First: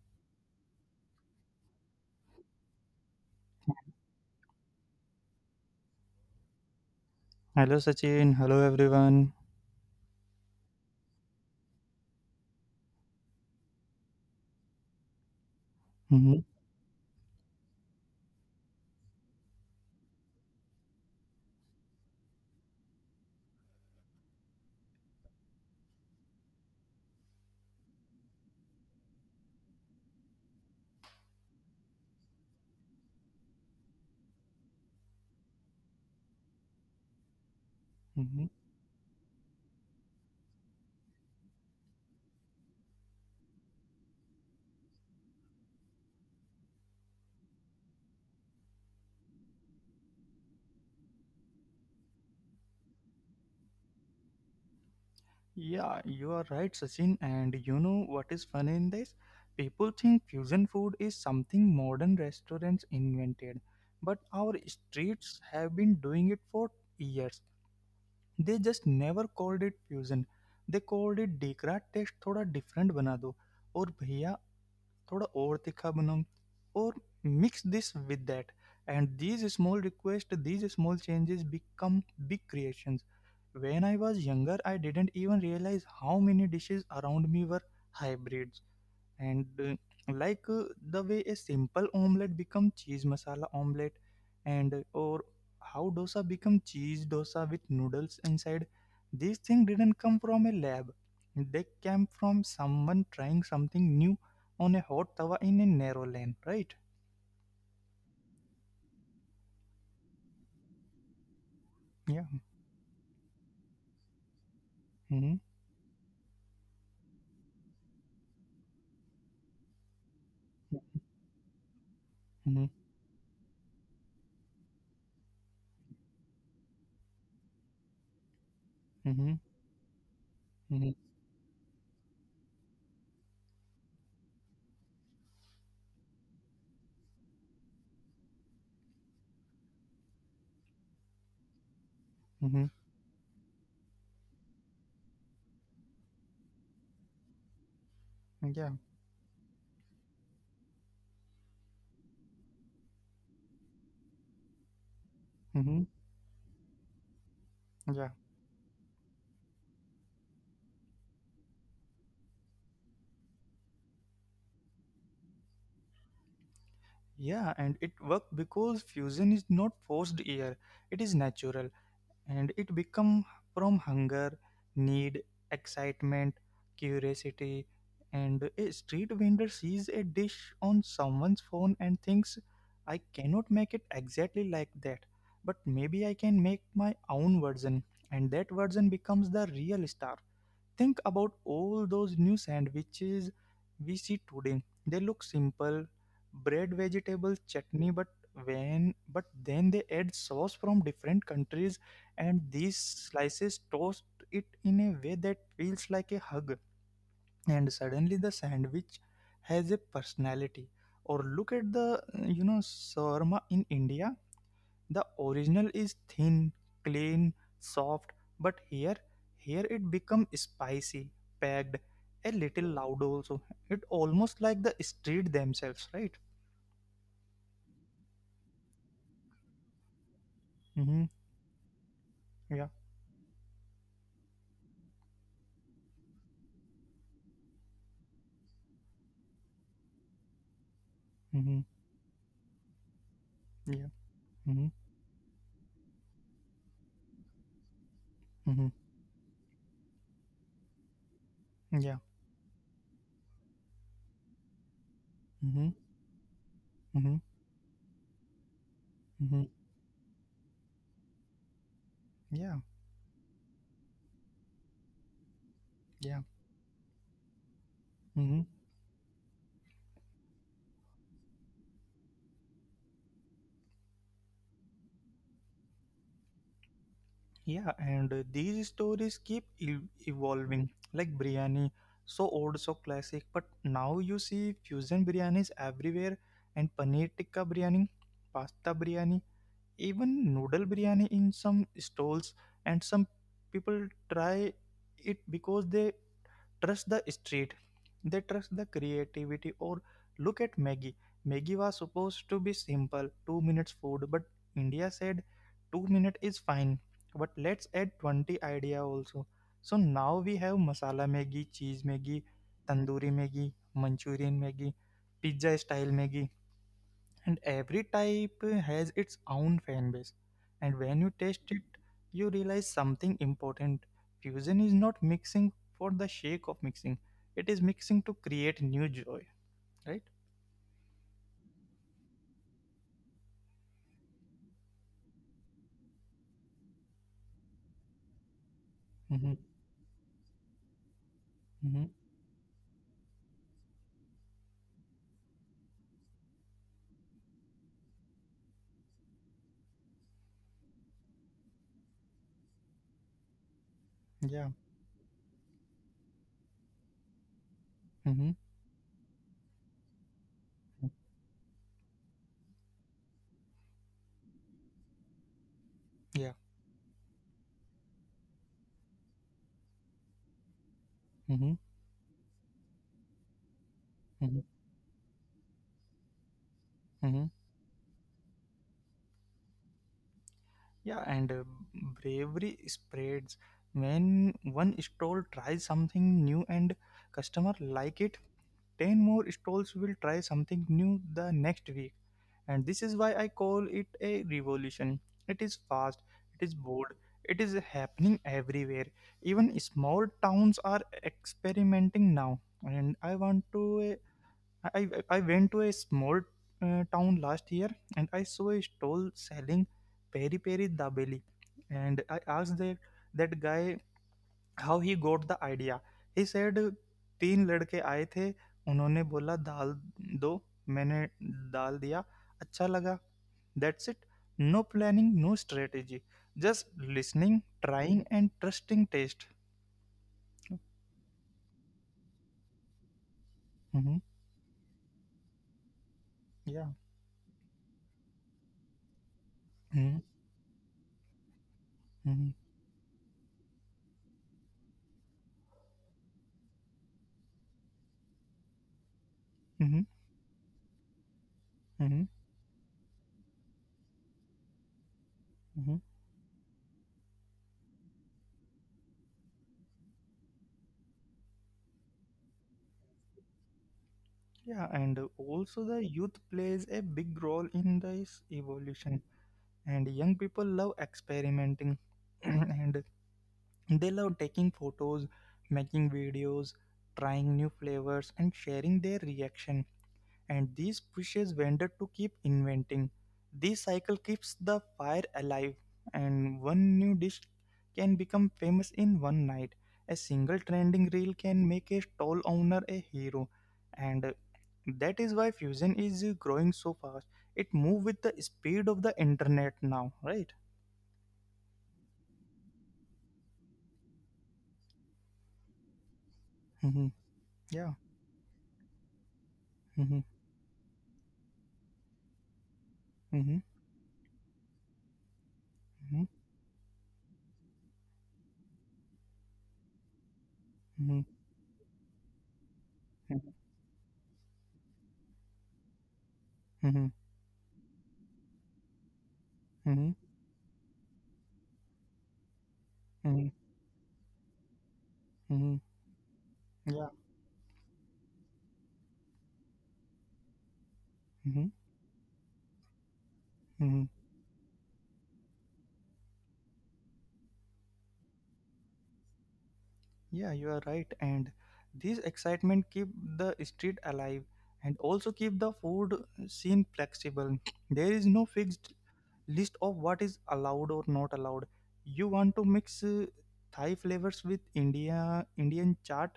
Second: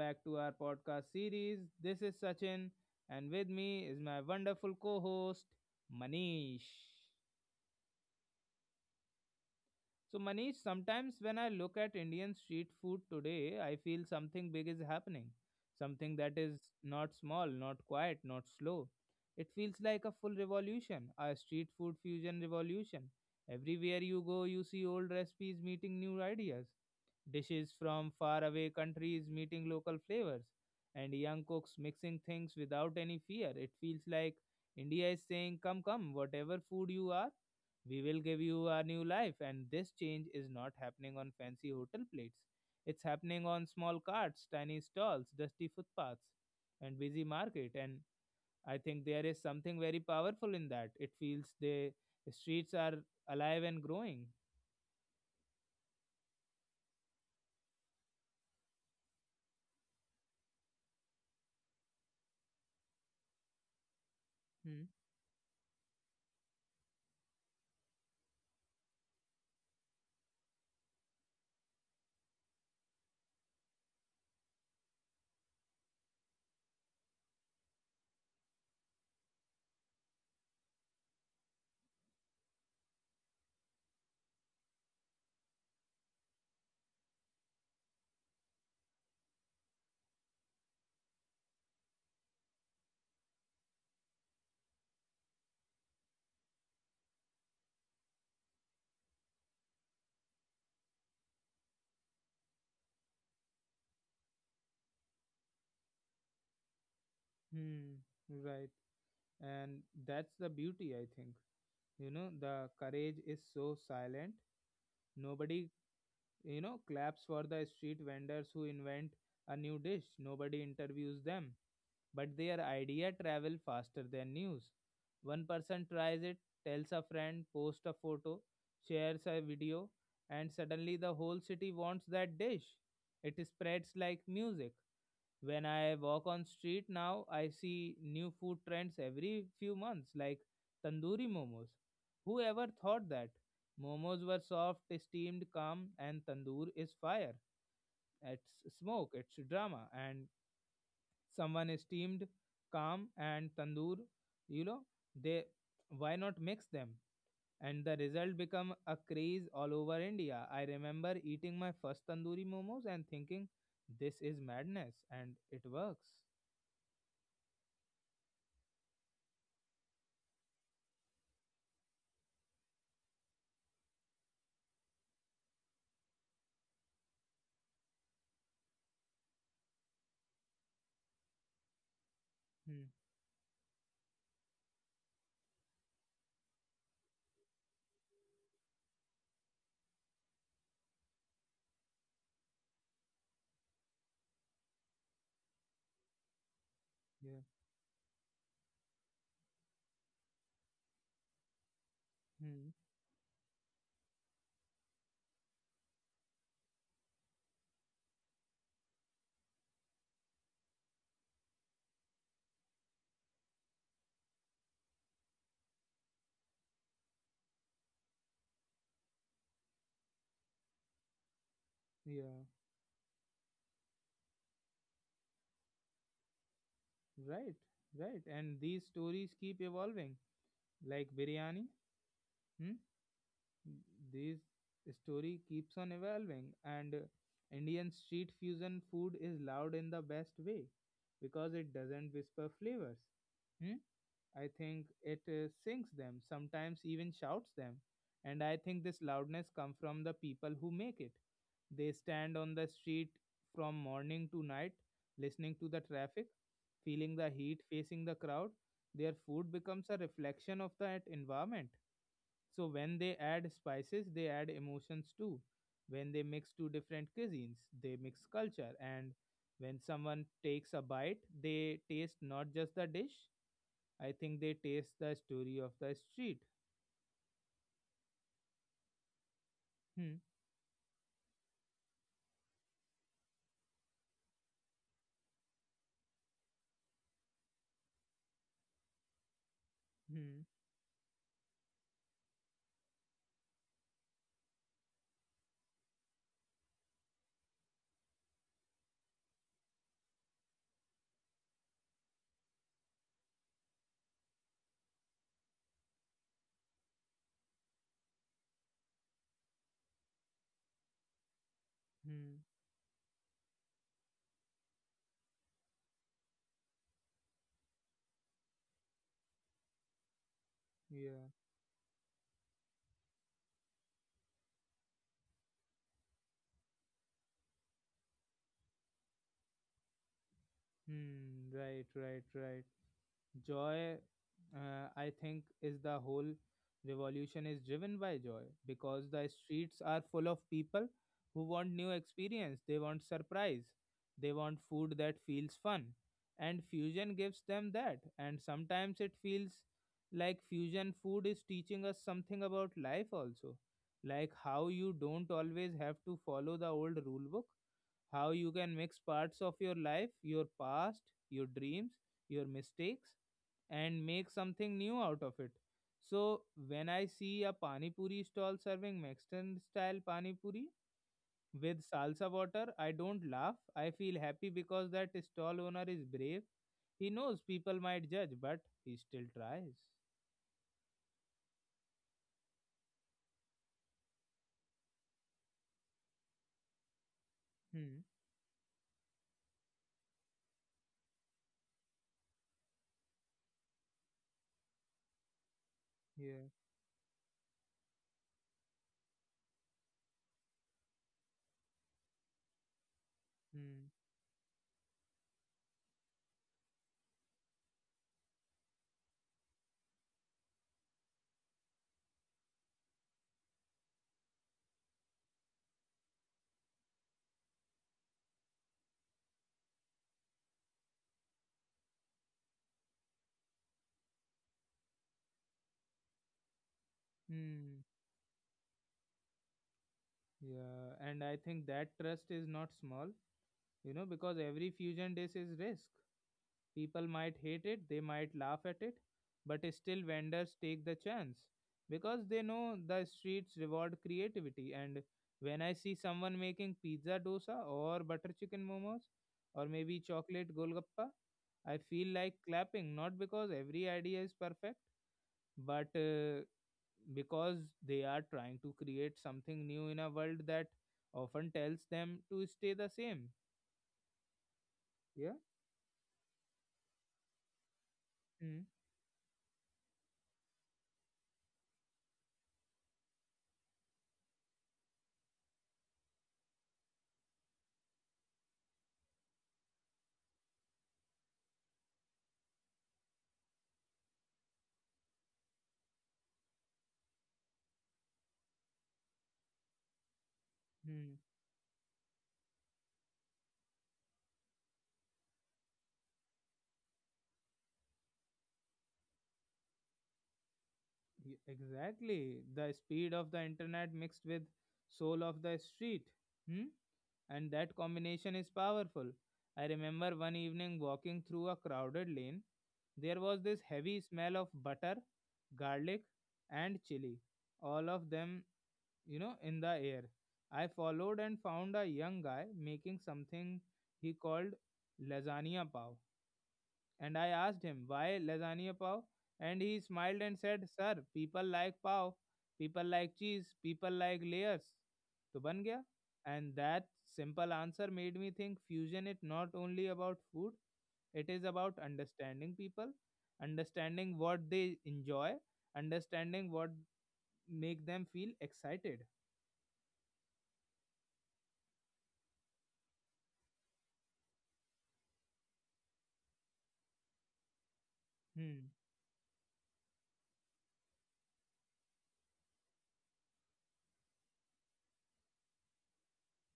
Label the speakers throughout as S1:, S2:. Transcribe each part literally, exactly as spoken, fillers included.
S1: back to our podcast series. This is Sachin, and with me is my wonderful co host, Manish.
S2: Hello, Sachin. Hello, everyone.
S1: So, Manish, sometimes when I look at Indian street food today, I feel something big is happening. Something that is
S2: Mhm,
S1: not small, not quiet, not slow. It feels like a full revolution, a street food fusion revolution. Everywhere you go, you see old recipes meeting new ideas, dishes from faraway countries meeting local flavors, and young cooks mixing things without any fear. It feels like India is saying, come, come, whatever food you are we will give
S2: mhm.
S1: you a new life, and this change is not happening on fancy hotel plates. It's happening on small carts, tiny stalls, dusty footpaths, and busy market. And I think there is something very powerful in that. It feels the streets are alive and growing.
S2: Yeah, you are right, Sachin. And you know what is funny in this? People think fusion food is something modern restaurants invented, but our
S1: Hmm.
S2: streets have been doing it for years. They just never called it fusion. They called it dekra taste थोड़ा different बना दो और भैया थोड़ा और तीखा बनाओ और mix this with that. And these small requests, these small changes become big creations. When I was younger, I didn't even realize how many dishes around me were hybrids. And uh, like uh, The way a simple omelette become cheese masala omelette, and uh, or how dosa become cheese dosa with noodles inside. These things didn't come from a lab. They came from someone trying something new on a hot tawa in a narrow lane, right?
S1: Hmm, right. And that's the beauty, I think. You know,
S2: Yeah.
S1: the courage is so silent.
S2: Mm-hmm.
S1: Nobody, you know, claps for the street vendors who invent a new dish. Nobody interviews them. But their
S2: Mm-hmm.
S1: idea travel faster than news. One person tries it, tells a friend, posts a photo, shares a
S2: Mm-hmm.
S1: video, and suddenly
S2: Mm-hmm.
S1: the whole city wants that dish. It spreads like music. When I walk on street now, I see new food trends every few months, like tandoori momos. Whoever
S2: Mm-hmm.
S1: thought that momos were soft, steamed, calm, and tandoor is fire? It's
S2: Yeah.
S1: smoke, it's drama, and someone is steamed, calm, and tandoor, you know they,
S2: Mm-hmm.
S1: why not mix them? And the
S2: Yeah.
S1: result become a craze all over India. I remember eating my first tandoori momos and thinking, this is madness, and it works.
S2: Yeah, and it worked because fusion is not forced here, it is natural and it become from hunger, need, excitement, curiosity. And a street vendor sees a dish on someone's phone and thinks,
S1: Hmm.
S2: I cannot make it exactly like that, but maybe I can make my own version, and that version becomes the real star. Think about all those new sandwiches we see today. They look simple, bread, vegetable,
S1: Yeah.
S2: chutney, but when but then they add sauce from different countries and
S1: Hmm.
S2: these slices toast it in a way that feels like a hug, and suddenly the sandwich has a personality. Or look at the you know shawarma in India. The original is thin, clean, soft, but here here it become spicy, packed, a
S1: Yeah.
S2: little loud also. It almost like the street themselves, right?
S1: Right. Right. And these stories keep evolving, like
S2: Mm-hmm.
S1: biryani. Hmm.
S2: Yeah.
S1: This story keeps on evolving, and uh, Indian street fusion food is loud in the best way, because it
S2: Mm-hmm.
S1: doesn't whisper flavors. Hmm?
S2: Yeah.
S1: I think
S2: Mm-hmm.
S1: it uh, sings them, sometimes even shouts them. And I think this
S2: Mm-hmm.
S1: loudness comes from the people who make it. They
S2: Yeah.
S1: stand on the street from morning to night, listening to the
S2: Mm-hmm.
S1: traffic, feeling the
S2: Mm-hmm.
S1: heat, facing the crowd. Their food
S2: Mm-hmm.
S1: becomes a reflection of that environment. So
S2: Yeah.
S1: when they add spices, they add emotions too. When they mix
S2: Yeah.
S1: two different cuisines, they mix culture.
S2: Mm-hmm.
S1: And when someone takes a bite, they taste not just the dish, I think they taste the story of the street.
S2: Yeah, and uh, these stories keep e-
S1: Hmm,
S2: evolving, like biryani, so old, so classic, but now you see fusion biryanis everywhere, and paneer tikka biryani, pasta biryani,
S1: hmm,
S2: even noodle biryani in some stalls, and some people try it because they trust the street, they trust the creativity. Or look at maggie. Maggie was supposed to be simple two minutes food, but India said two minute is fine, but let's add twenty idea also. So now we have masala maggie, cheese maggie,
S1: hmm.
S2: tandoori maggie, manchurian maggie, pizza style maggie, and every type has its own fan base. And when you
S1: Yeah.
S2: taste it, you realize something important: fusion is not mixing for the sake of mixing, it is mixing to create new joy, right?
S1: Hmm. Right, right, right. Joy, uh, I think, is the whole revolution is driven by joy, because the
S2: mm-hmm.
S1: streets are full of people who want new
S2: Mm-hmm.
S1: experience, they want surprise, they want food that feels fun, and fusion gives them that. And sometimes it feels like fusion food is teaching us something about life also, like
S2: yeah
S1: how you don't always have to follow the old rule book, how
S2: mm-hmm.
S1: you can mix parts of your life, your past, your dreams, your mistakes, and make something new out of it.
S2: yeah
S1: So when I see a pani puri stall serving Mexican style pani puri
S2: mm-hmm.
S1: with salsa water, I don't laugh. I feel
S2: Mm-hmm.
S1: happy because that stall owner is brave. He
S2: Mm-hmm.
S1: knows people might judge, but he still tries.
S2: Yeah, and uh, bravery spreads. When one stall tries something new and customer
S1: Hmm.
S2: like it, ten more stalls will try something new the next week. And this is why I call it a revolution. It is fast,
S1: Yeah.
S2: it is bold, it is happening everywhere. Even small towns are experimenting now. And I want to, uh, I, I I went to a small uh, town last year and I saw a stall selling peri peri dabeli, and I asked that that guy how he got the idea he said तीन लड़के आए थे उन्होंने बोला दाल दो मैंने डाल दिया अच्छा लगा that's it no planning no strategy just listening
S1: Hmm.
S2: Trying and trusting taste.
S1: Yeah, and I think that trust is not small, you know,
S2: hmm
S1: because every fusion dish is risk.
S2: yeah
S1: People might hate it, they might laugh at it, but still
S2: mm-hmm.
S1: vendors take the chance because they
S2: Mm-hmm.
S1: know the streets reward creativity. And when I see someone making pizza dosa or butter chicken momos or maybe
S2: Mm-hmm.
S1: chocolate golgappa, I feel like
S2: Mm-hmm.
S1: clapping, not because every idea is perfect, but
S2: Mm-hmm.
S1: uh, because they are trying to create something new in a world that often tells them to stay the same.
S2: Yeah,
S1: Yeah.
S2: and also the youth plays a big role in this evolution, and young people love experimenting and they love taking photos, making videos, trying new flavors, and sharing their reaction. And this pushes vendor to keep inventing. This cycle keeps the fire alive, and one new dish can become famous in one night. A single
S1: Mm-hmm.
S2: trending reel can make a stall owner a hero, and uh, that is why fusion is uh, growing so fast. It moves with the speed of the internet now, right?
S1: Exactly. The speed of the internet mixed with soul of the street. Hmm?
S2: Mhm.
S1: And that
S2: yeah.
S1: combination is powerful. I remember one
S2: hmm
S1: evening walking through a crowded lane. There was this
S2: hmm
S1: heavy smell of butter, garlic, and chili, all of them, you know, in the air. I followed
S2: hmm
S1: and found a young guy making something he called lasagna pav. And
S2: Mm-hmm.
S1: I asked him, why lasagna pav? And he smiled
S2: Mm-hmm.
S1: and said, sir, people like pav, people like cheese,
S2: Mm-hmm.
S1: people like layers. To ban gaya.
S2: Mm-hmm.
S1: And that
S2: Yeah.
S1: simple answer made me think fusion is not only about food, it is about
S2: Mm-hmm.
S1: understanding people, understanding
S2: Mm-hmm.
S1: what they enjoy, understanding what make them feel excited.
S2: Yeah, you are right. And this excitement keep the street alive and also keep the food scene flexible. There is no
S1: Hmm.
S2: fixed list of what is allowed or not allowed. You want to mix uh, Thai flavors with India Indian chaat?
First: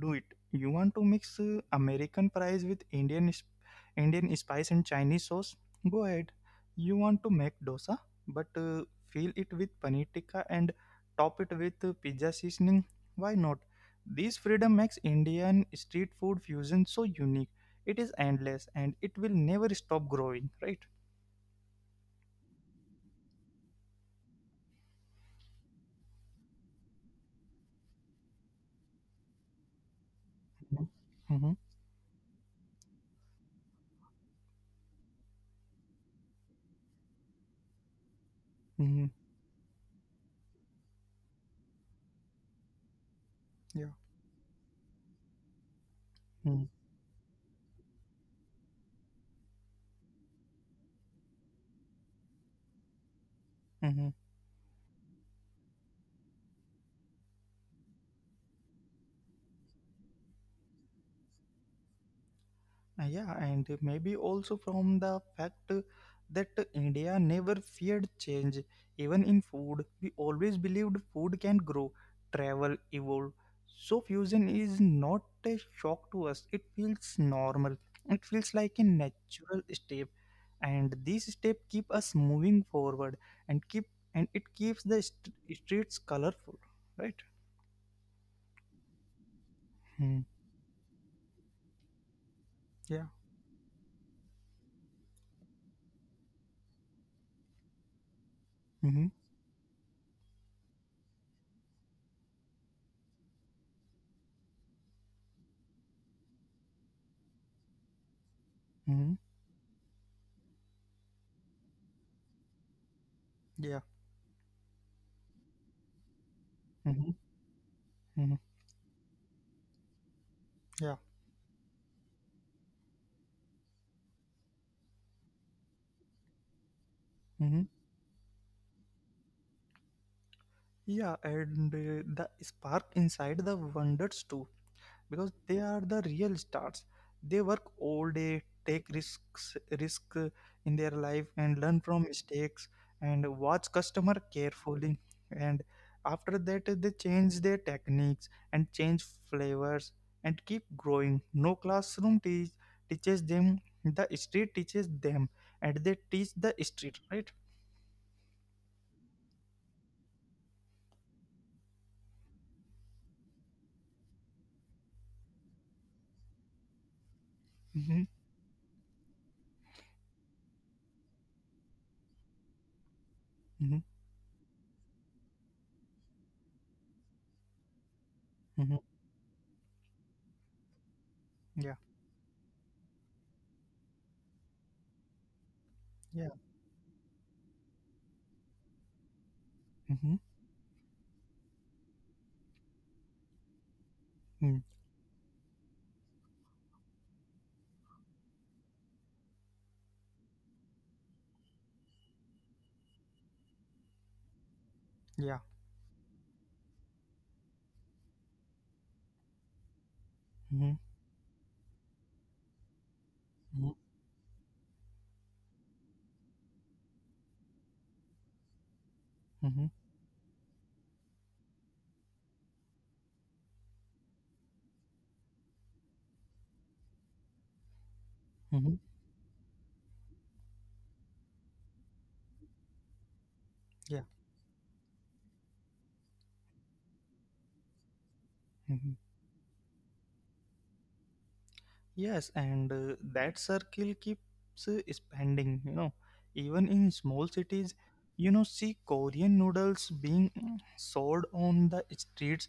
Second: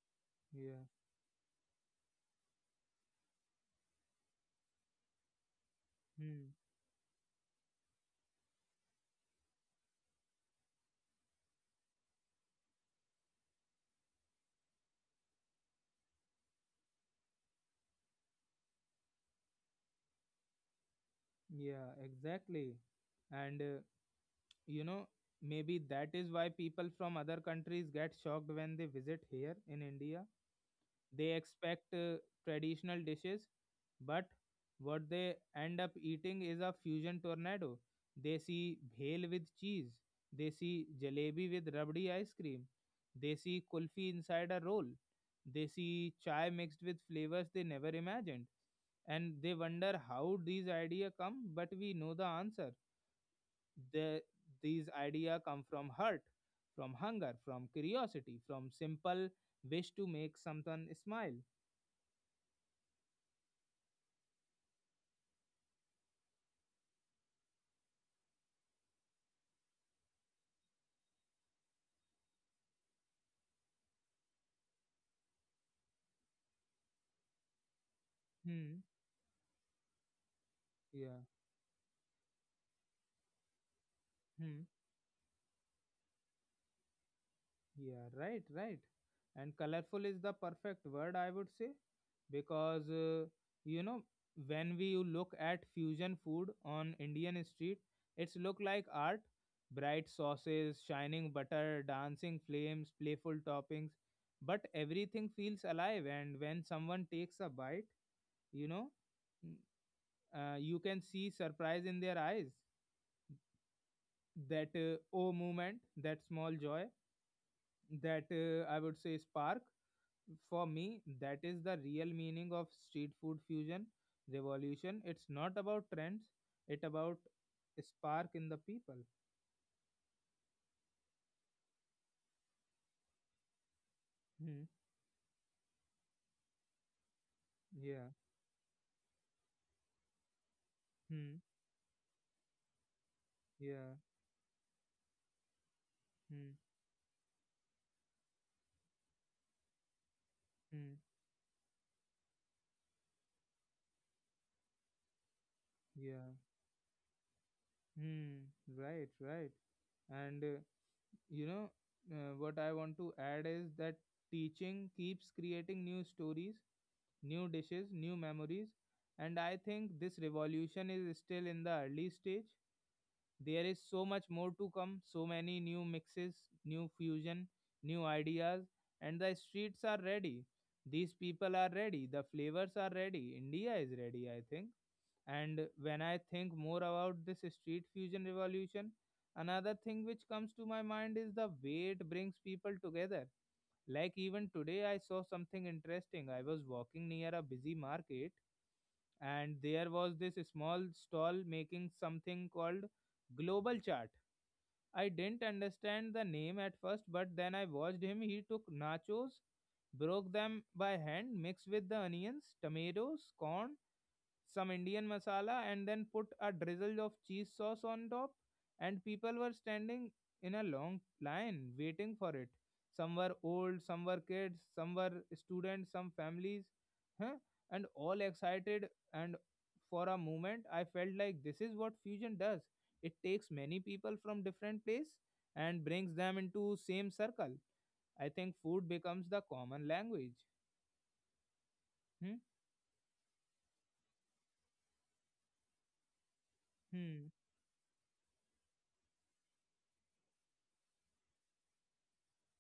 S2: Do it. You
S1: Yeah.
S2: want to mix uh, American fries with Indian sp- Indian spice and Chinese sauce? Go ahead.
S1: Hmm.
S2: You want to make dosa, but uh, fill it with paneer tikka and top it with uh, pizza seasoning? Why not? This freedom makes Indian street food fusion so unique. It is endless and it will never stop growing, right?
S1: Yeah, exactly. And uh, you know, maybe that is why people from other countries get shocked when they visit here in India. They
S2: Mm-hmm.
S1: expect uh, traditional dishes, but what they end up eating is a fusion tornado. They see
S2: Mm-hmm.
S1: bhel with cheese. They see jalebi with rabdi ice cream. They see
S2: Yeah.
S1: kulfi inside a roll. They see chai mixed with flavors they never imagined. And they wonder how these ideas come, but we know the answer.
S2: Mm-hmm.
S1: The, these ideas come from hurt, from hunger, from curiosity, from simple wish to make someone smile.
S2: Uh, Yeah, and maybe also from the fact that India never feared change, even in food. We always believed food can grow, travel, evolve. So, fusion is not a shock to us, it feels normal, it feels like a
S1: Hmm.
S2: natural step. And these
S1: Yeah.
S2: steps keep us moving forward and keep and it
S1: Hmm.
S2: keeps the st- streets colorful, right?
S1: Yeah. Right. Right. And
S2: Hmm.
S1: colorful is the perfect word, I would say,
S2: Yeah.
S1: because uh, you know, when we look at fusion food on Indian street, it's look like
S2: Mm-hmm.
S1: art. Bright sauces, shining butter, dancing flames, playful toppings, but everything feels alive. And when someone takes a bite, you know,
S2: Mm-hmm.
S1: mm, uh, you can see surprise in their eyes.
S2: Yeah.
S1: That uh, oh moment, that small joy,
S2: Mm-hmm. Mm-hmm.
S1: that
S2: Mm-hmm.
S1: uh, I would say spark, for
S2: Yeah.
S1: me that is the real meaning of street food fusion revolution. It's not about trends, it about
S2: Mm-hmm.
S1: spark in the people.
S2: Yeah, and uh, the spark inside the wonders too,
S1: Hmm.
S2: because they are the real stars. They work
S1: Yeah.
S2: all day, take risks, risk uh, in their
S1: Hmm.
S2: life, and learn from mistakes, and watch
S1: Yeah.
S2: customer carefully. And after
S1: Hmm.
S2: that, uh, they change their techniques and change flavors and keep
S1: Hmm.
S2: growing. No classroom teach teaches them. The street teaches them, and they
S1: Yeah.
S2: teach the street, right?
S1: Hmm. Right, right. And uh, you know, uh, what I want to add is that teaching keeps creating new stories, new dishes,
S2: Mm-hmm,
S1: new memories. And I think this revolution is still in the early stage. There is
S2: mm-hmm,
S1: so much more to come, so many new mixes, new fusion, new ideas.
S2: mm-hmm.
S1: And the streets are ready, these people are
S2: Yeah,
S1: ready, the flavors are ready, India is ready, I think. And when I
S2: yeah.
S1: think more about this street fusion revolution, another thing
S2: Mm-hmm.
S1: which comes to my mind is the way it brings people together. Like even
S2: mm-hmm.
S1: today, I saw something interesting. I was walking near a busy market, and there was this small stall making something called global chart. I
S2: Yeah.
S1: didn't understand the name at first, but then I watched him. He took nachos, broke them
S2: hmm
S1: by hand, mixed with the onions, tomatoes, corn,
S2: hmm
S1: some Indian masala, and then put a drizzle of cheese sauce on top. And people were
S2: hmm
S1: standing in a long line waiting for it. Some were old, some were kids, some were students, some families, huh? And all excited.
S2: hmm
S1: And for a moment, I felt like this is what fusion does. It takes many people
S2: Yeah.
S1: from different place and brings them into same circle. I think food
S2: hmm
S1: becomes the common language. Hmm,
S2: Yes, and uh, that circle keeps uh, expanding. You know, even in
S1: hmm,
S2: small cities, you know, see Korean noodles being mm, sold on the streets.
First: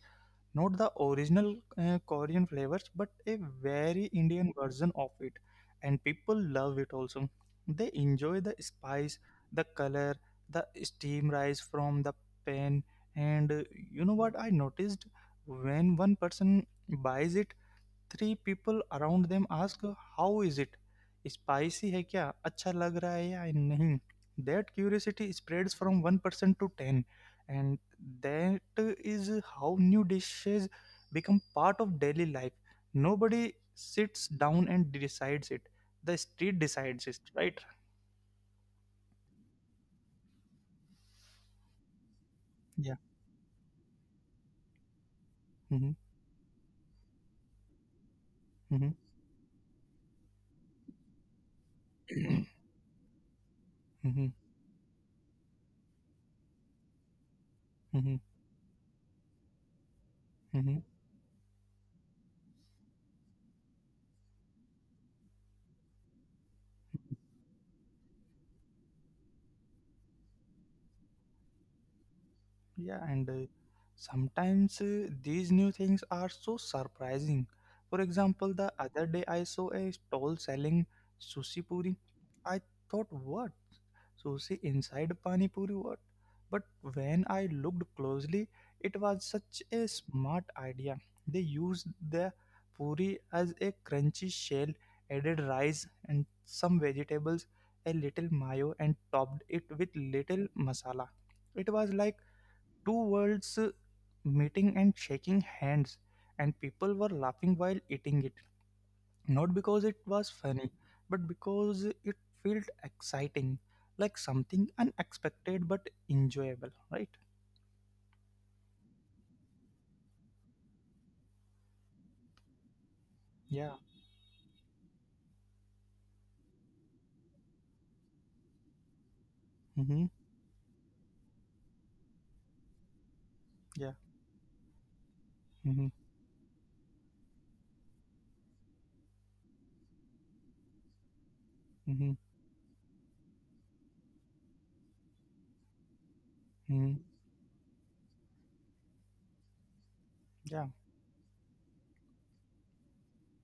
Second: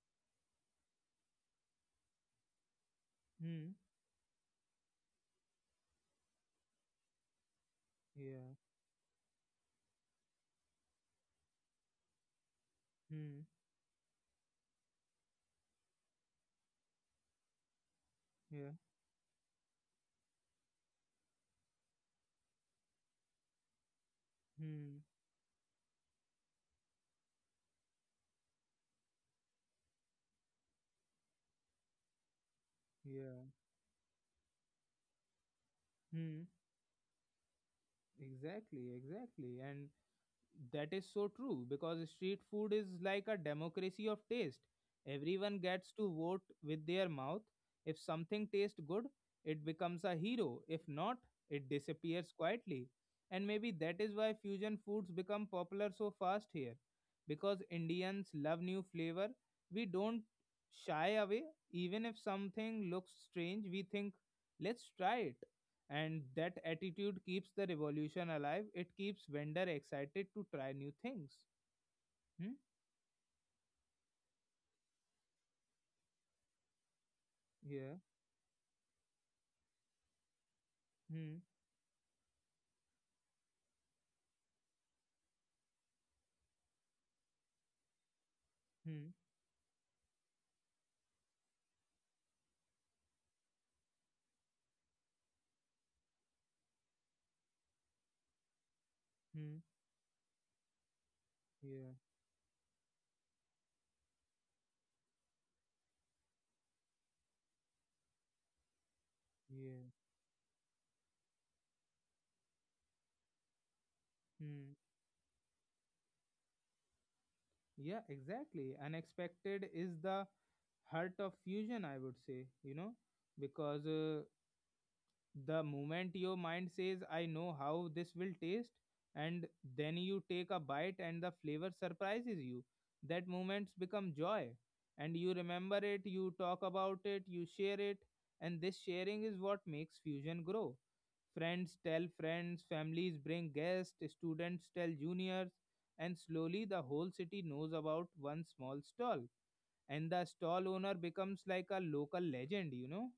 S2: Not the original uh, Korean flavors, but a
S1: hmm.
S2: very Indian version of it. And people love it also. They
S1: Yeah.
S2: enjoy the spice, the color, the steam rise from the pan.
S1: Hmm.
S2: And uh, you know what I noticed? When one person buys it, three
S1: Yeah.
S2: people around them ask how is it, spicy hai kya, acha lag raha hai ya nahi. That
S1: Hmm.
S2: curiosity spreads from one percent to ten, and that is how new dishes become part of daily life. Nobody
S1: Yeah.
S2: sits down and decides it, the
S1: Hmm.
S2: street decides it, right?
S1: Exactly, exactly. And that is so true because street food
S2: yeah
S1: is like a democracy of taste. Everyone
S2: mm-hmm.
S1: gets to vote with their mouth. If something tastes good, it becomes a hero. If not, it
S2: Mm-hmm.
S1: disappears quietly. And maybe that
S2: Mm-hmm.
S1: is why fusion foods become popular so fast here. Because Indians love new flavor, we don't
S2: Mm-hmm.
S1: shy away. Even if something looks strange, we think, let's try it. And that attitude keeps the revolution alive, it keeps vendor excited to try new things. Hmm?
S2: Yeah, and uh, sometimes uh, these new things are so surprising. For
S1: Yeah.
S2: example, the other day I saw a stall selling sushi
S1: Hmm.
S2: puri. I thought, what? Sushi inside pani puri? What? But when I looked closely, it was
S1: Hmm.
S2: such a smart idea. They used the puri as a crunchy shell, added rice and some vegetables, a little mayo, and topped it with
S1: Hmm.
S2: little masala. It was like
S1: Yeah.
S2: two worlds uh, meeting and shaking hands, and people were laughing while eating it, not because it
S1: Yeah.
S2: was funny but because it felt exciting, like something
S1: Hmm.
S2: unexpected but enjoyable, right?
S1: Yeah, exactly unexpected is the heart of fusion, I would say, you know,
S2: yeah
S1: because uh, the moment your mind says I know how this will taste, and
S2: mm-hmm.
S1: then you take a bite and the flavor surprises you, that
S2: yeah
S1: moments become joy. And you
S2: mm-hmm.
S1: remember it, you talk about it, you share it. And this sharing is what makes fusion grow. Friends
S2: Mm-hmm.
S1: tell friends, families bring guests, students tell juniors, and slowly
S2: Mm-hmm.
S1: the whole city knows about one small stall, and the
S2: yeah
S1: stall owner becomes like a local legend, you know.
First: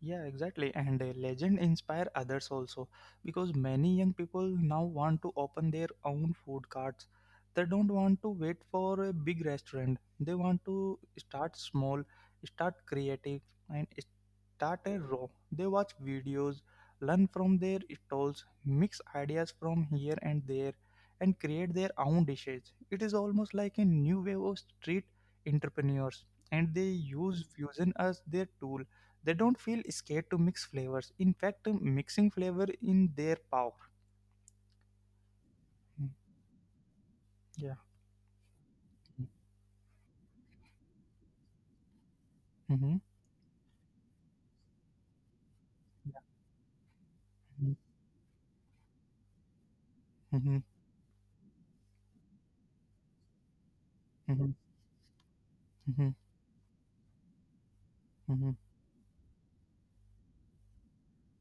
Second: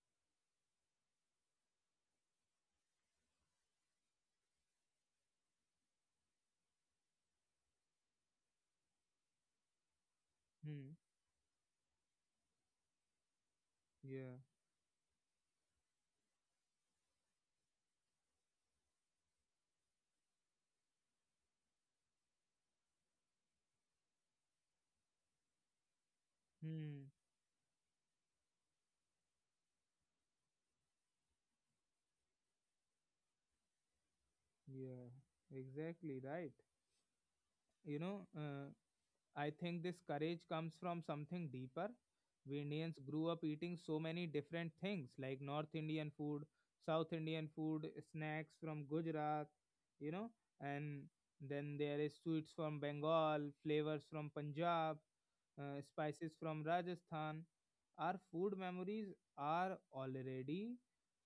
S2: Yeah, exactly. And uh, legend inspire others also, because many young people now want to open their own food carts. They don't want to wait for a big restaurant. They want
S1: Hmm.
S2: to start small, start creative, and
S1: Yeah.
S2: start a row. They watch videos, learn from their stalls, mix ideas from here and there, and create their own dishes. It is almost like a new wave of street entrepreneurs, and they
S1: Hmm.
S2: use fusion as their tool. They don't feel scared to mix flavors. In fact, mixing flavor in their power.
S1: Yeah,
S2: Mm,
S1: exactly right.
S2: Yeah.
S1: You know, uh, I think this courage comes from something deeper. We
S2: Mm-hmm.
S1: Indians grew up eating so many different things, like North Indian food, South Indian food, snacks from Gujarat, you know,
S2: Mhm,
S1: and then there is sweets from Bengal, flavors from
S2: mhm,
S1: Punjab, uh,
S2: mhm,
S1: spices from Rajasthan. Our
S2: mhm,
S1: food memories are already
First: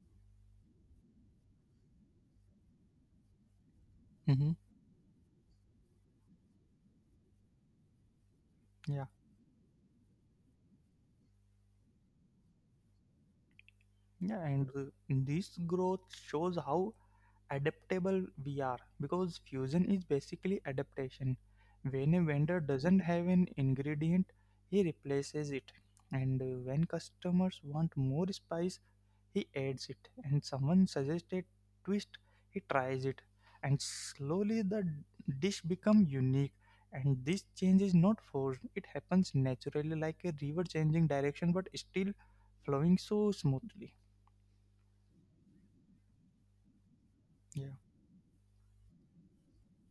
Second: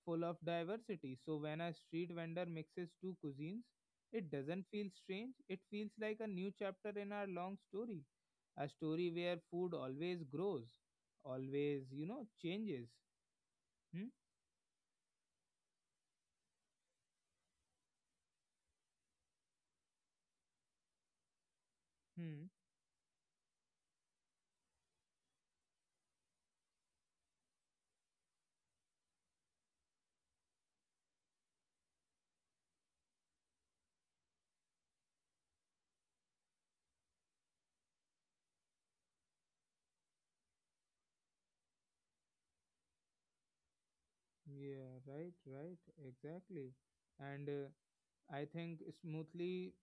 S1: full of diversity. So when a street vendor mixes two cuisines, it
S2: mhm.
S1: doesn't feel strange, it feels like a new chapter in our long story. A
S2: Yeah,
S1: story where food always grows, always, you know, changes. Hmm?
S2: yeah, and uh, this growth shows how adaptable we are, because fusion is basically adaptation. When a
S1: Hmm.
S2: vendor doesn't have an ingredient, he replaces it, and uh, when customers want more spice, he adds it. And someone suggests a twist. He tries it, and slowly the dish becomes unique. And this change is not forced; it happens naturally, like a river changing direction but still flowing so smoothly.
S1: Yeah, right, right, exactly. And
S2: Yeah.
S1: uh, I think smoothly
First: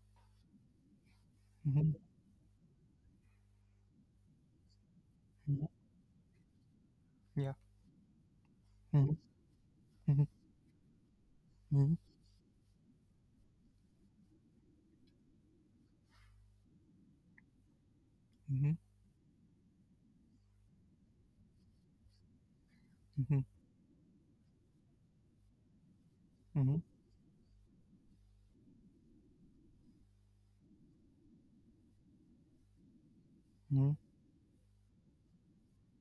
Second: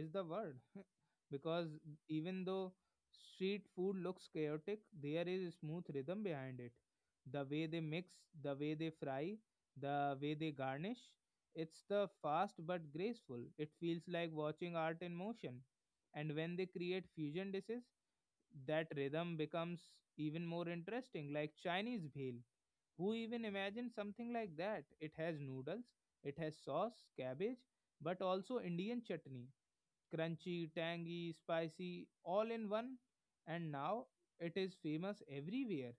S1: is the word because
S2: Mhm.
S1: even though street food looks chaotic, there is a
S2: Mhm.
S1: smooth rhythm behind it. The
S2: Yeah.
S1: way they mix, the way they
S2: Mhm.
S1: fry, the
S2: Mhm.
S1: way they garnish, it's the fast but graceful. It feels like watching art in motion. And when they create fusion dishes,
S2: Mhm.
S1: that rhythm becomes even more interesting, like Chinese bhel. Who
S2: Mhm.
S1: even imagined something like that? It has noodles, it has
S2: Mhm.
S1: sauce, cabbage, but also Indian chutney crunchy, tangy, spicy, all in one, and
S2: Mhm.
S1: now it is famous everywhere.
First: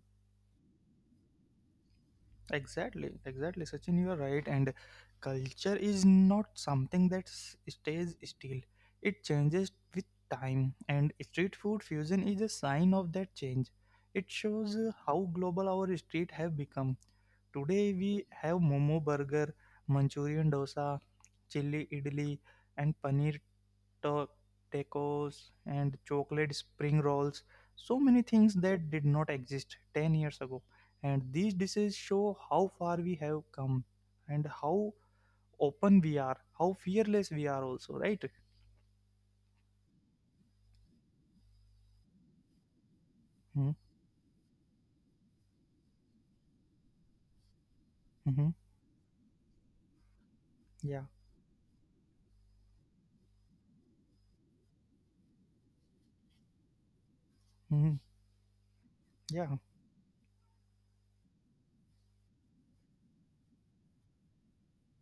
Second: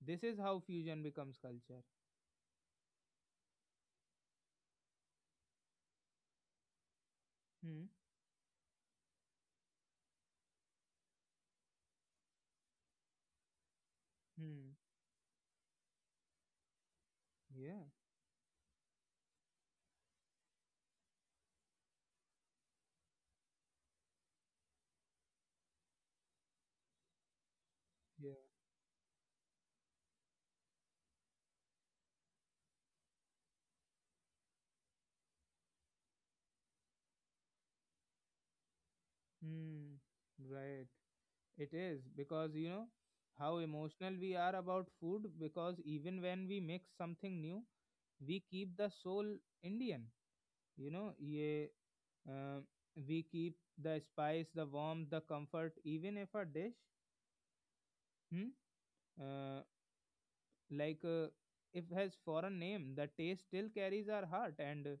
S1: This is how fusion becomes culture.
S2: Exactly, exactly, Sachin, you are right. And culture is not something that s-
S1: Hmm.
S2: stays still, it changes with time. And street food fusion is a sign of that change. It
S1: Hmm.
S2: shows uh, how global our street have become.
S1: Yeah,
S2: Today, we have momo burger, Manchurian dosa, chili idli, and paneer ta- tacos and chocolate spring rolls, so many
S1: yeah.
S2: things that did not exist ten years ago. And these dishes show how far we have come and how open we are, how fearless we are also, right?
S1: Hmm. Right. It is because you know how
S2: mm-hmm.
S1: emotional we are about food, because even when we mix something new, we
S2: Mm-hmm.
S1: keep the soul Indian. You
S2: yeah
S1: know, yeah, uh, we keep the spice, the warmth, the comfort, even if a dish
S2: hmm
S1: hmm,
S2: yeah
S1: uh, like, uh, if has foreign name, the taste still carries our heart. And uh,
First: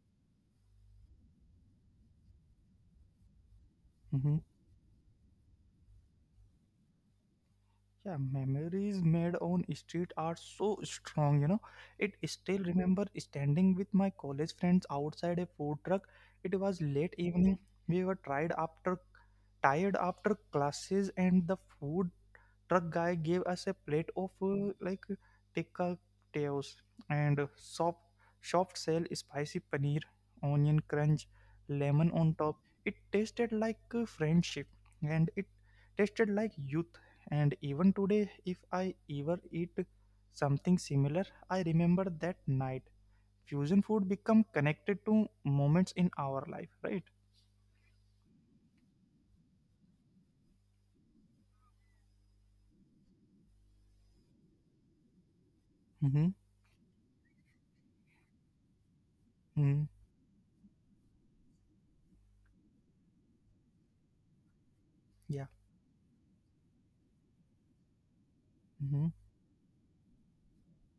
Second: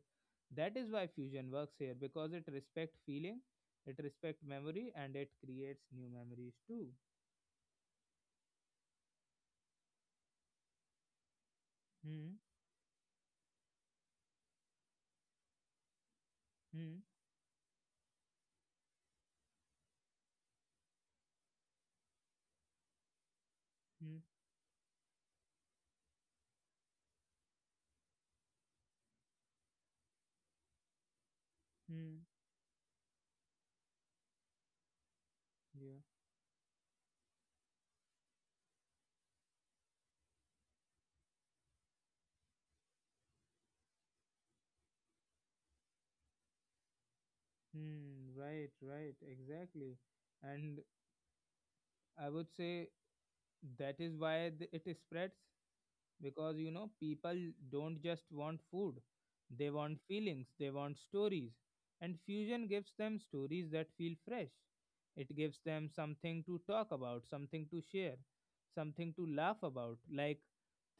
S1: that is why fusion works here, because it respect feeling, it
S2: Mm-hmm.
S1: respect memory, and it creates new memories too.
S2: Yeah, memories made on street are so strong, you know. It
S1: Hmm.
S2: still remember standing with my college friends outside a food truck. It was
S1: Hmm.
S2: late evening. We were tired after tired after classes, and the food truck guy gave us a plate
S1: Hmm.
S2: of uh, like tikka tails and soft soft shell spicy paneer, onion crunch, lemon
S1: Hmm.
S2: on top. It tasted like uh, friendship, and it
S1: Yeah.
S2: tasted like youth. And even today, if I ever eat something similar, I remember that night. Fusion food become connected to moments in our life, right?
S1: Hmm. Right. Right. Exactly. And I would say that is why th- it spreads,
S2: mm-hmm,
S1: because you know people don't just want food, they
S2: mm-hmm,
S1: want feelings, they want stories, and fusion gives them stories that feel fresh. It
S2: yeah
S1: gives them something to talk about, something to share,
S2: mm-hmm,
S1: something to laugh about. Like,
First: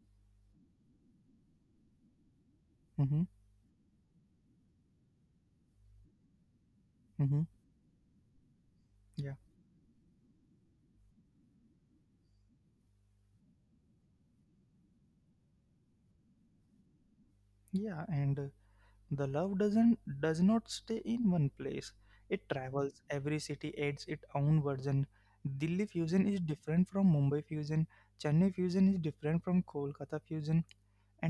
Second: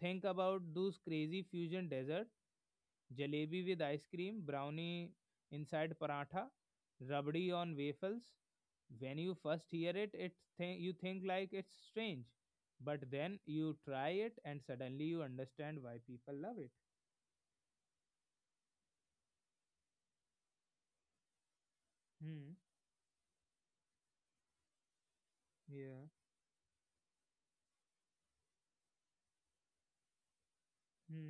S1: think about those crazy fusion dessert,
S2: mm-hmm,
S1: jalebi with ice cream, brownie inside paratha,
S2: mm-hmm,
S1: rabdi on waffles. When you
S2: yeah
S1: first hear it it th- you think like it's strange, but then you try it and suddenly you understand why people love it.
S2: yeah, and uh, the love doesn't does not stay in one place. It
S1: Hmm.
S2: travels. Every city adds its own version. Delhi
S1: Yeah.
S2: fusion is different from Mumbai fusion. Chennai fusion is different from Kolkata fusion,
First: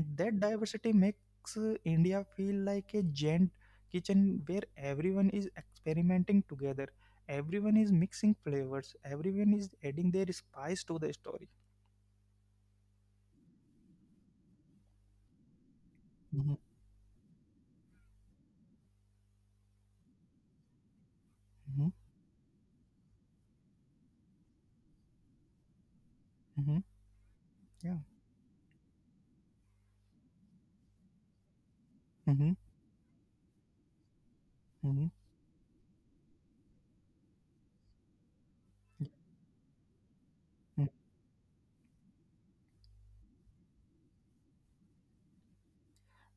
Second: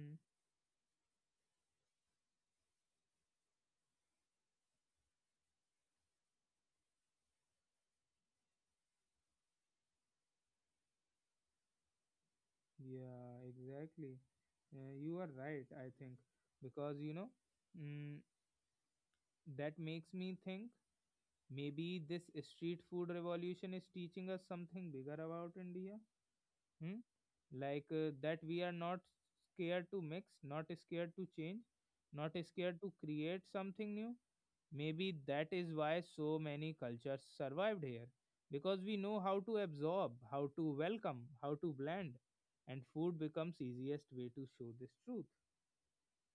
S2: and that diversity makes uh, India feel like a giant kitchen where everyone is experimenting together. Everyone is mixing flavors. Everyone is adding their spice to the story.
S1: Yeah, exactly. Uh, you are right, I think,
S2: Mhm,
S1: because you know, mm, that makes me think maybe
S2: mhm,
S1: this street food revolution is teaching us something bigger about india.
S2: mhm,
S1: Hmm? Like,
S2: yeah.
S1: uh, that we are not scared to mix, not scared to change, not
S2: Mm-hmm.
S1: scared to create something new.
S2: Mm-hmm.
S1: Maybe that is why so many cultures survived here, because we
S2: Yeah. Mm-hmm.
S1: know how to absorb, how to welcome, how to blend, and food becomes easiest way to show this truth.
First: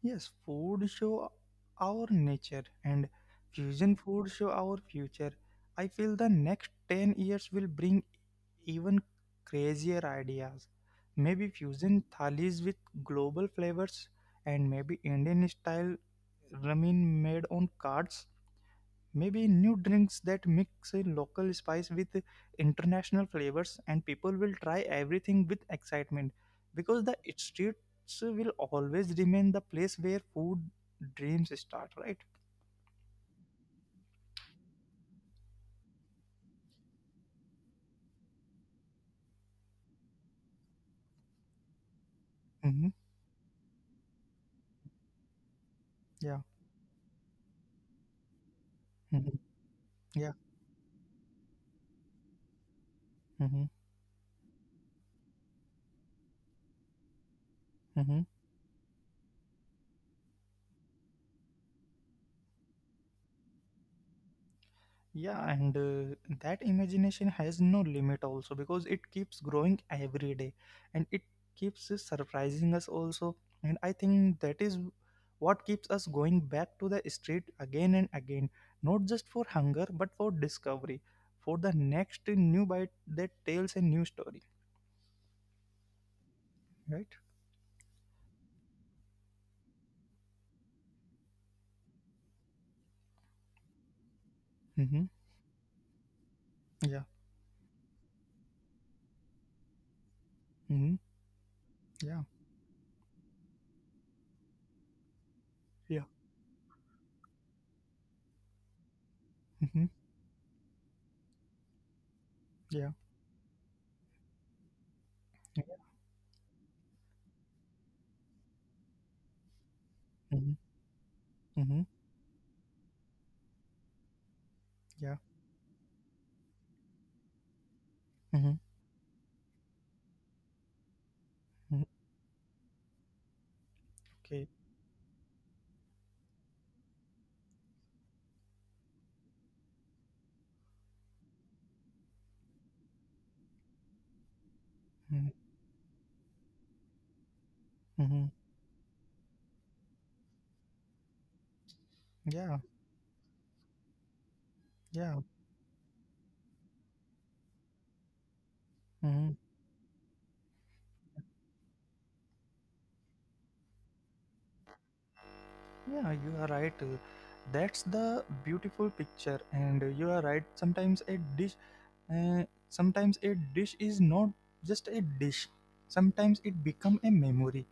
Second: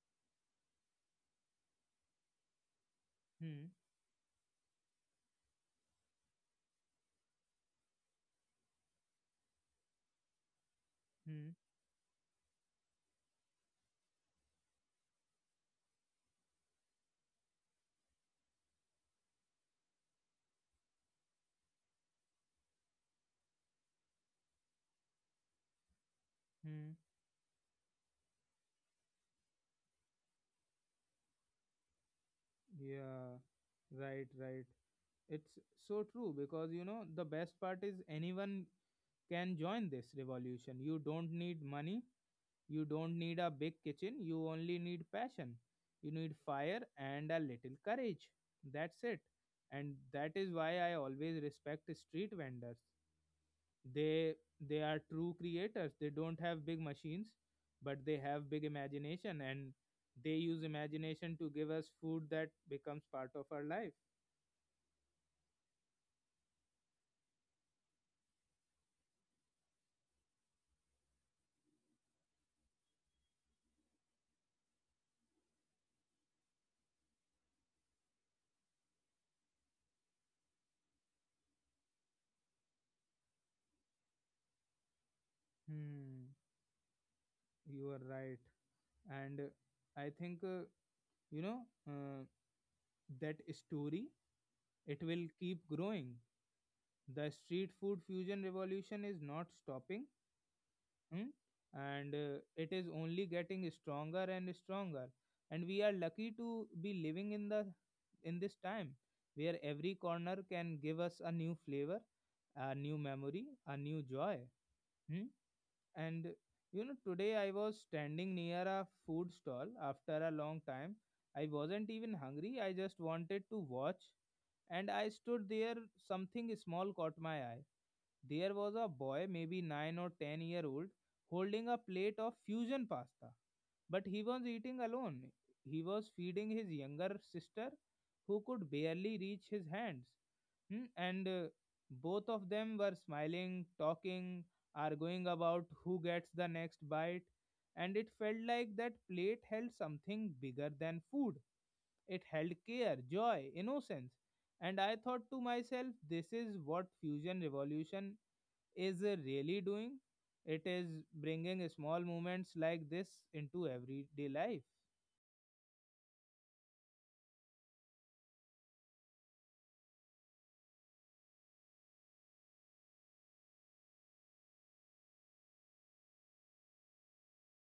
S2: Yes, food show our nature and
S1: Hmm.
S2: fusion food show our future. I feel the next ten years will bring even crazier ideas. Maybe
S1: Hmm.
S2: fusion thalis with global flavors, and maybe Indian style ramen made on cards. Maybe new drinks that mix a local spice with international flavors, and people will try everything with excitement
S1: Hmm.
S2: because the streets will always remain the place where food dreams start, right?
S1: Yeah, right, right. It's so true, because you know the best part is anyone can join this revolution. You don't need money, you
S2: Mm-hmm.
S1: don't need a big kitchen, you only need passion. You need
S2: Yeah.
S1: fire and a little courage. That's it.
S2: Mm-hmm.
S1: And
S2: Yeah.
S1: that is why I always respect street vendors.
S2: Mm-hmm.
S1: They they are true creators. They don't have big machines, but they
S2: Mm-hmm.
S1: have big imagination, and they use imagination to give us food that becomes part of our life.
S2: Yeah, and uh, that imagination has no limit also because it keeps growing every day, and it keeps surprising us also. And I think that is what keeps us going back to the street again and again, not just for hunger but for discovery, for the next new bite that tells a new story,
S1: Hmm,
S2: right?
S1: you are right. And uh, I think, uh, you know, uh, that story, it
S2: Mm-hmm.
S1: will keep growing.
S2: Yeah.
S1: The street food fusion revolution is not stopping,
S2: Mm-hmm.
S1: hmm, and
S2: Yeah.
S1: uh, it is only getting stronger and stronger. And we are
S2: Yeah.
S1: lucky to be living in the in this time where
S2: Mm-hmm.
S1: every corner can give us a new flavor, a
S2: Yeah.
S1: new memory, a new joy. Hmm.
S2: Mm-hmm.
S1: And you know, today I was standing near a food stall after a
S2: Mm-hmm.
S1: long time. I
S2: Mm-hmm.
S1: wasn't even hungry. I just wanted to watch, and I
S2: Yeah.
S1: stood there, something small caught my eye. There
S2: Mm-hmm.
S1: was a boy, maybe nine or ten year old, holding a
S2: Mm-hmm.
S1: plate of fusion pasta. But he was
S2: Okay.
S1: eating alone. He was feeding his younger sister, who could barely reach his hands. Hmm. And uh, both of them were smiling, talking, arguing
S2: Mm-hmm.
S1: about who gets the next bite. And it
S2: Mm-hmm.
S1: felt like that plate held something bigger than food, it held
S2: Yeah.
S1: care, joy, innocence. And I thought
S2: Yeah.
S1: to myself, this is what fusion revolution is uh,
S2: Mm-hmm.
S1: really doing. It is bringing small moments like this into everyday life.
S2: Yeah, you are right. uh, That's the beautiful picture, and uh, you are right. Sometimes a dish, uh, sometimes a dish is not just a dish. Sometimes it become a memory,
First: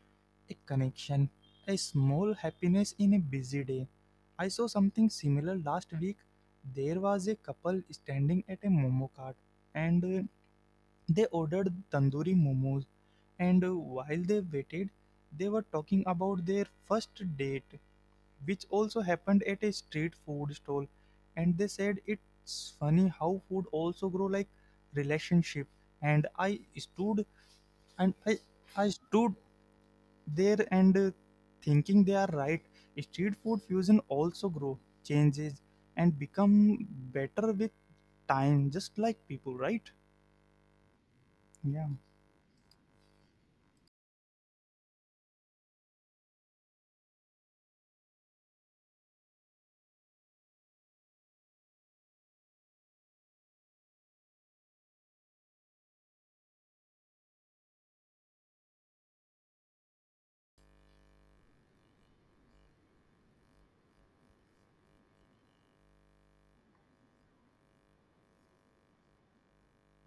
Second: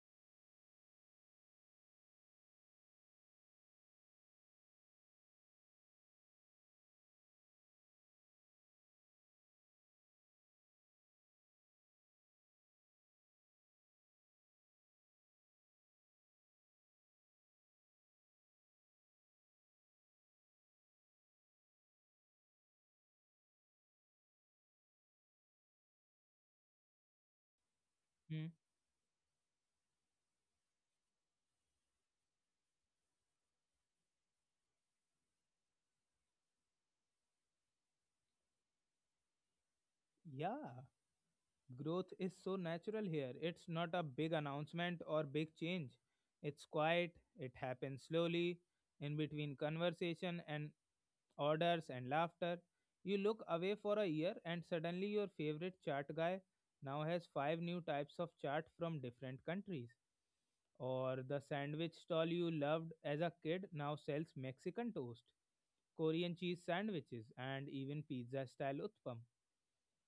S2: a connection, a small happiness in a busy day. I saw something similar last week. There was a couple standing at a momo cart, and uh, they ordered tandoori momos. And uh, while they waited, they were talking about their first date, which also happened at a street food stall, and they said it's funny how food also grow like relationship. And i stood and i
S1: Hmm.
S2: i stood there and uh, thinking they are right. Street food fusion also grow, changes, and become better with time, just like people, right?
S1: Yeah,
S2: Yeah.
S1: growth is so natural here. It's not a big announcement or big change. It's quiet, it happens slowly, in between conversation and orders, and laughter. You look away for a year, and suddenly your favorite chart guy now has five new types of chart from different countries. Or the sandwich stall you loved as a kid now sells Mexican toast, Korean cheese sandwiches, and even pizza style utpam.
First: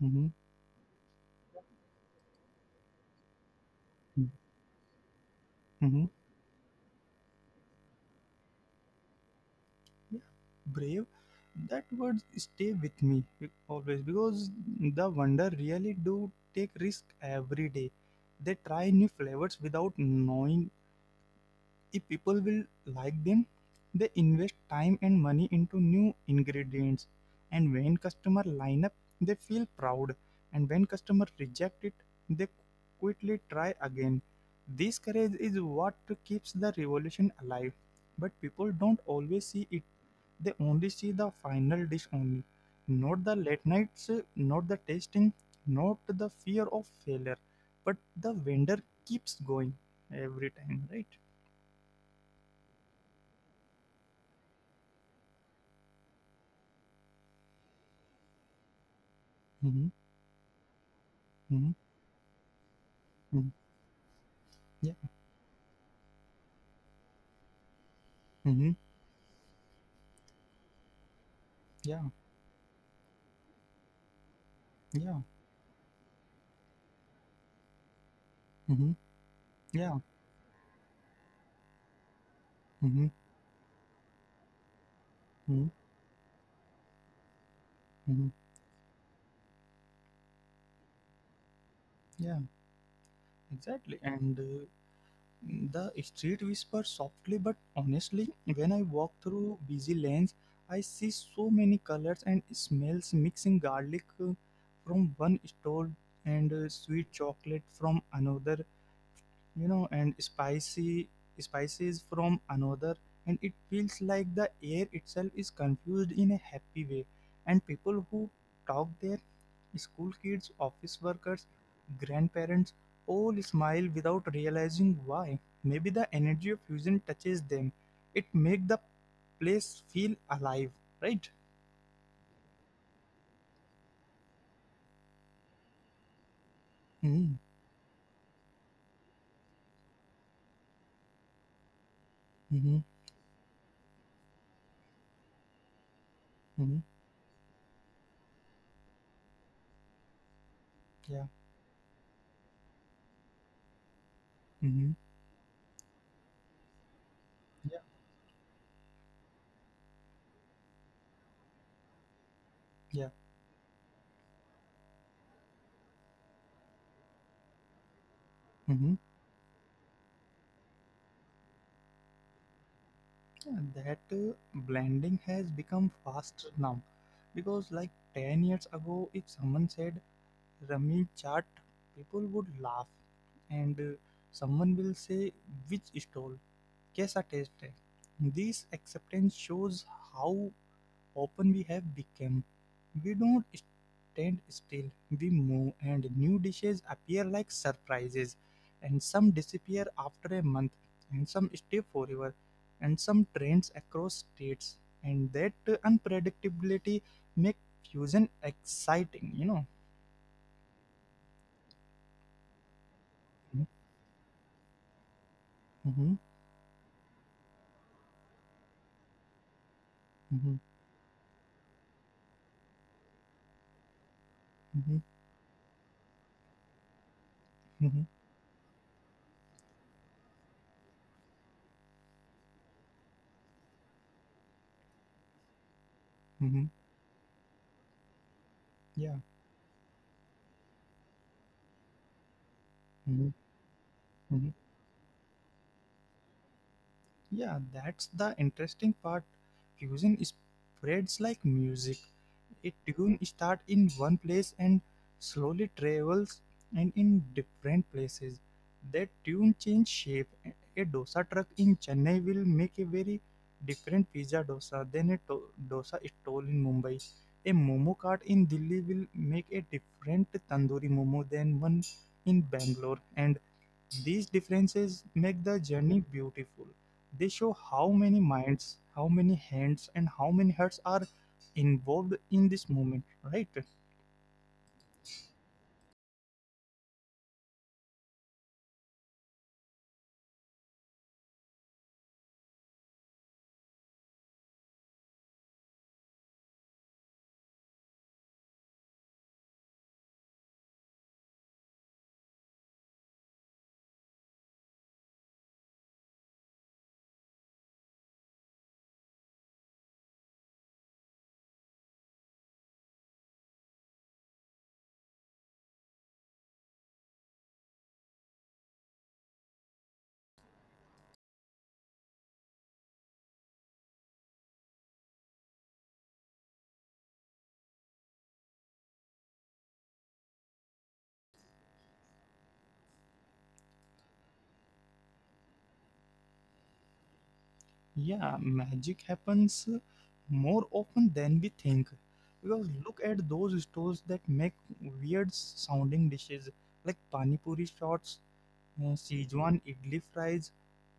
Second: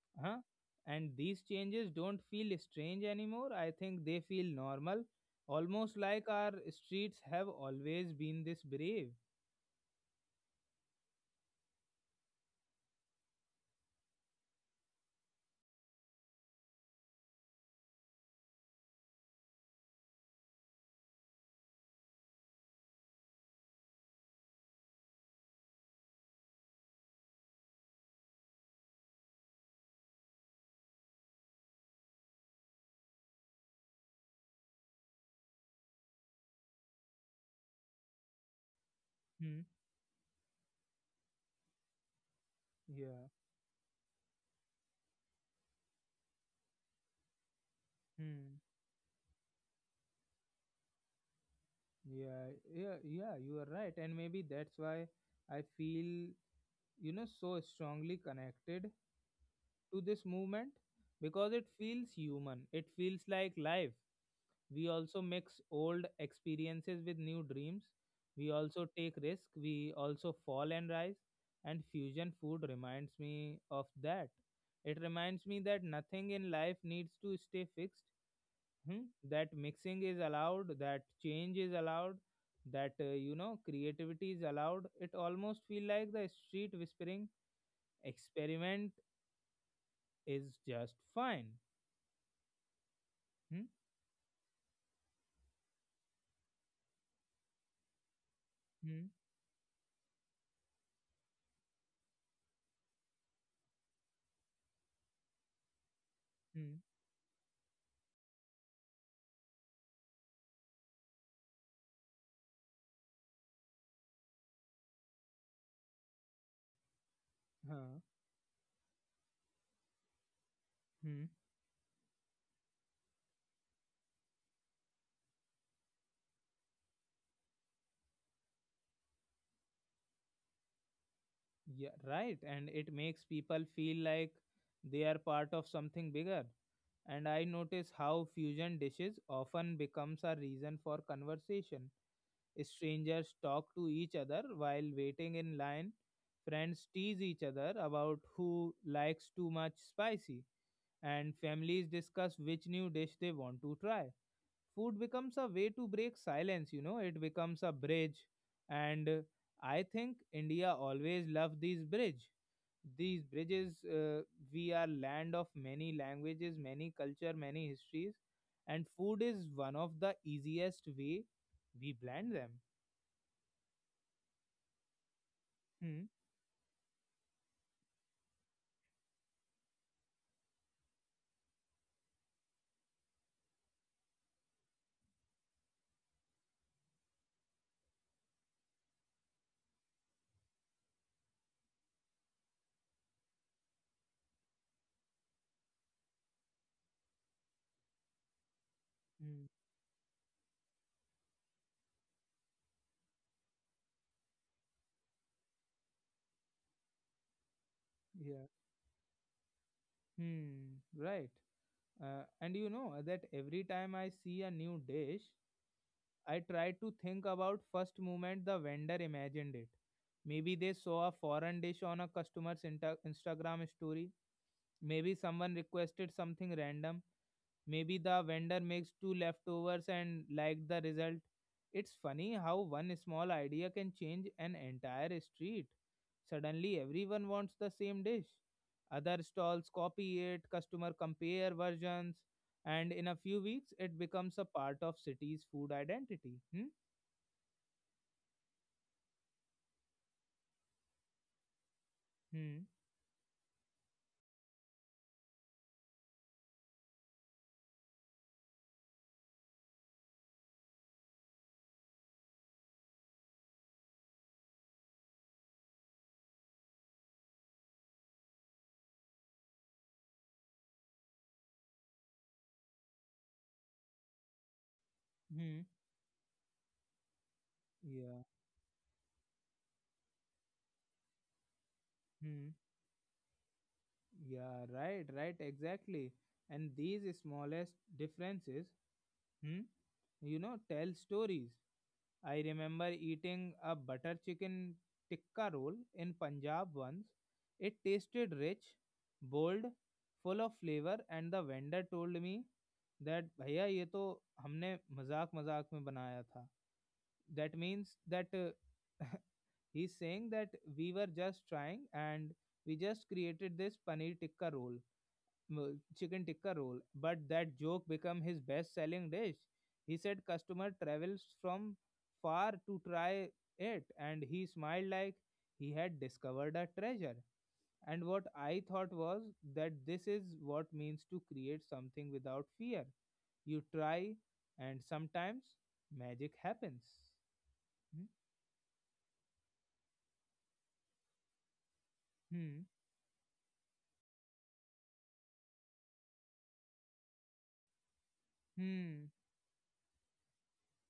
S2: Mm-hmm.
S1: Huh? And these changes don't feel strange anymore. I think they feel normal, almost
S2: Mm-hmm.
S1: like our streets have always been this brave.
S2: Yeah, brave, that word stay with me be- always because the wonder really do take risk every day. They try new flavors without knowing if people will like them. They invest time and money into new ingredients, and when customer line up they feel proud, and when customer reject it they quickly try again. This courage is what keeps the revolution alive, but people don't always
S1: Hmm.
S2: see it. They only see the final dish only, not
S1: Yeah.
S2: the late nights, not the tasting, not the fear of failure, but the
S1: Hmm.
S2: vendor keeps going every time, right?
S1: Yeah, yeah, yeah, you are right. And maybe that's why I feel, you know, so strongly connected
S2: Mm-hmm.
S1: to this movement, because it
S2: Mhm.
S1: feels human. It feels
S2: Mhm.
S1: like life.
S2: Yeah.
S1: We also mix old experiences with new dreams. We
S2: Mhm.
S1: also take risk. We also fall and rise. And
S2: Yeah.
S1: fusion food reminds me of that. It
S2: Yeah.
S1: reminds me that nothing in life needs to stay fixed, hmm,
S2: Mhm.
S1: that mixing
S2: Yeah.
S1: is allowed, that change is allowed, that
S2: Mhm.
S1: uh, you know creativity is allowed. It almost
S2: Mhm.
S1: feel like the street whispering
S2: Mhm.
S1: experiment is just fine.
S2: Yeah.
S1: Hmm?
S2: Exactly. And uh, the street whispers softly, but honestly, when I walk
S1: Hmm?
S2: through busy lanes, I see so many colors and smells mixing garlic uh, from one stall, and uh,
S1: Hmm?
S2: sweet chocolate from another, you know, and spicy spices from another. And it feels like the air itself is confused in a happy way, and
S1: Huh?
S2: people who talk there, school kids, office
S1: Hmm?
S2: workers, grandparents, all smile without realizing why. Maybe the energy of fusion touches them. It makes the place feel alive, right?
S1: Yeah, right, and it makes people feel like they are part of something bigger,
S2: Mm-hmm,
S1: and I notice how fusion dishes often becomes a reason for conversation.
S2: mm-hmm,
S1: Strangers talk to each other while waiting in line.
S2: mm-hmm,
S1: Friends tease each other about who likes too much spicy,
S2: yeah,
S1: and families discuss which new dish they want to try.
S2: mm-hmm,
S1: Food becomes a way to break silence, you know, it becomes
S2: yeah,
S1: a bridge. And uh, I think India always loved these bridge.
S2: yeah.
S1: These bridges, uh, we are land of many languages, many culture, many histories, and
S2: Mm-hmm.
S1: food is one of the easiest way we blend them.
S2: That uh, blending has become
S1: Hmm.
S2: fast now because like ten years ago if someone said Ramin chart, people would laugh, and uh, someone will say, "Which stall? Kaisa taste hai?" This acceptance shows how open we have become. We don't stand still; we move, and new dishes appear like surprises, and some
S1: Hmm.
S2: disappear after a month, and some stay forever, and some trends across states. And that uh, unpredictability make fusion
S1: Yeah.
S2: exciting, you know.
S1: Hmm. Right. Uh, and you know that
S2: Mm-hmm,
S1: every time I see a new dish,
S2: mm-hmm,
S1: I try to think about first moment the vendor imagined it. Maybe they saw a foreign dish on a customer's inter- Instagram story.
S2: mm-hmm,
S1: Maybe someone requested something random.
S2: mm-hmm,
S1: Maybe the vendor makes two leftovers and liked the result. It's funny how one small idea can change an entire street.
S2: mm-hmm,
S1: Suddenly, everyone wants the same dish.
S2: yeah,
S1: Other stalls copy it, customer compare versions, and in a
S2: mm-hmm,
S1: few weeks, it becomes
S2: mm-hmm.
S1: a part of city's food identity. Hmm?
S2: Yeah, that's the interesting part. Fusion spreads like music. A
S1: Hmm?
S2: tune starts in one place and slowly travels, and in different places that tune change shape. A dosa truck in Chennai will make a very different pizza dosa than a to- dosa stall in Mumbai. A momo cart in Delhi will make a different tandoori momo than one in Bangalore. And these differences make the
S1: Hmm?
S2: journey beautiful. They show how many
S1: Yeah.
S2: minds, how many hands, and how many hearts are involved in
S1: Hmm.
S2: this movement, right?
S1: Yeah, right, right, exactly. And these smallest differences, hmm, you know, tell stories. I remember eating a butter chicken tikka roll in Punjab once. It tasted rich, bold, full of flavor, and the vendor told me that भैया ये तो हमने मजाक मजाक में बनाया था. That means that, uh, he's saying that we were just trying and we just created this paneer tikka roll, m- chicken tikka roll, but that joke became his best selling dish. He said customer travels from far to try it, and he smiled like he had discovered a treasure. And what I thought was that this is what means to create something without fear. You try, and sometimes magic happens. Hmm.
S2: Yeah, magic happens more often than we think. Because
S1: Hmm.
S2: look at those stores that make weird sounding dishes like pani puri shots, uh,
S1: Hmm.
S2: Szechuan idli fries,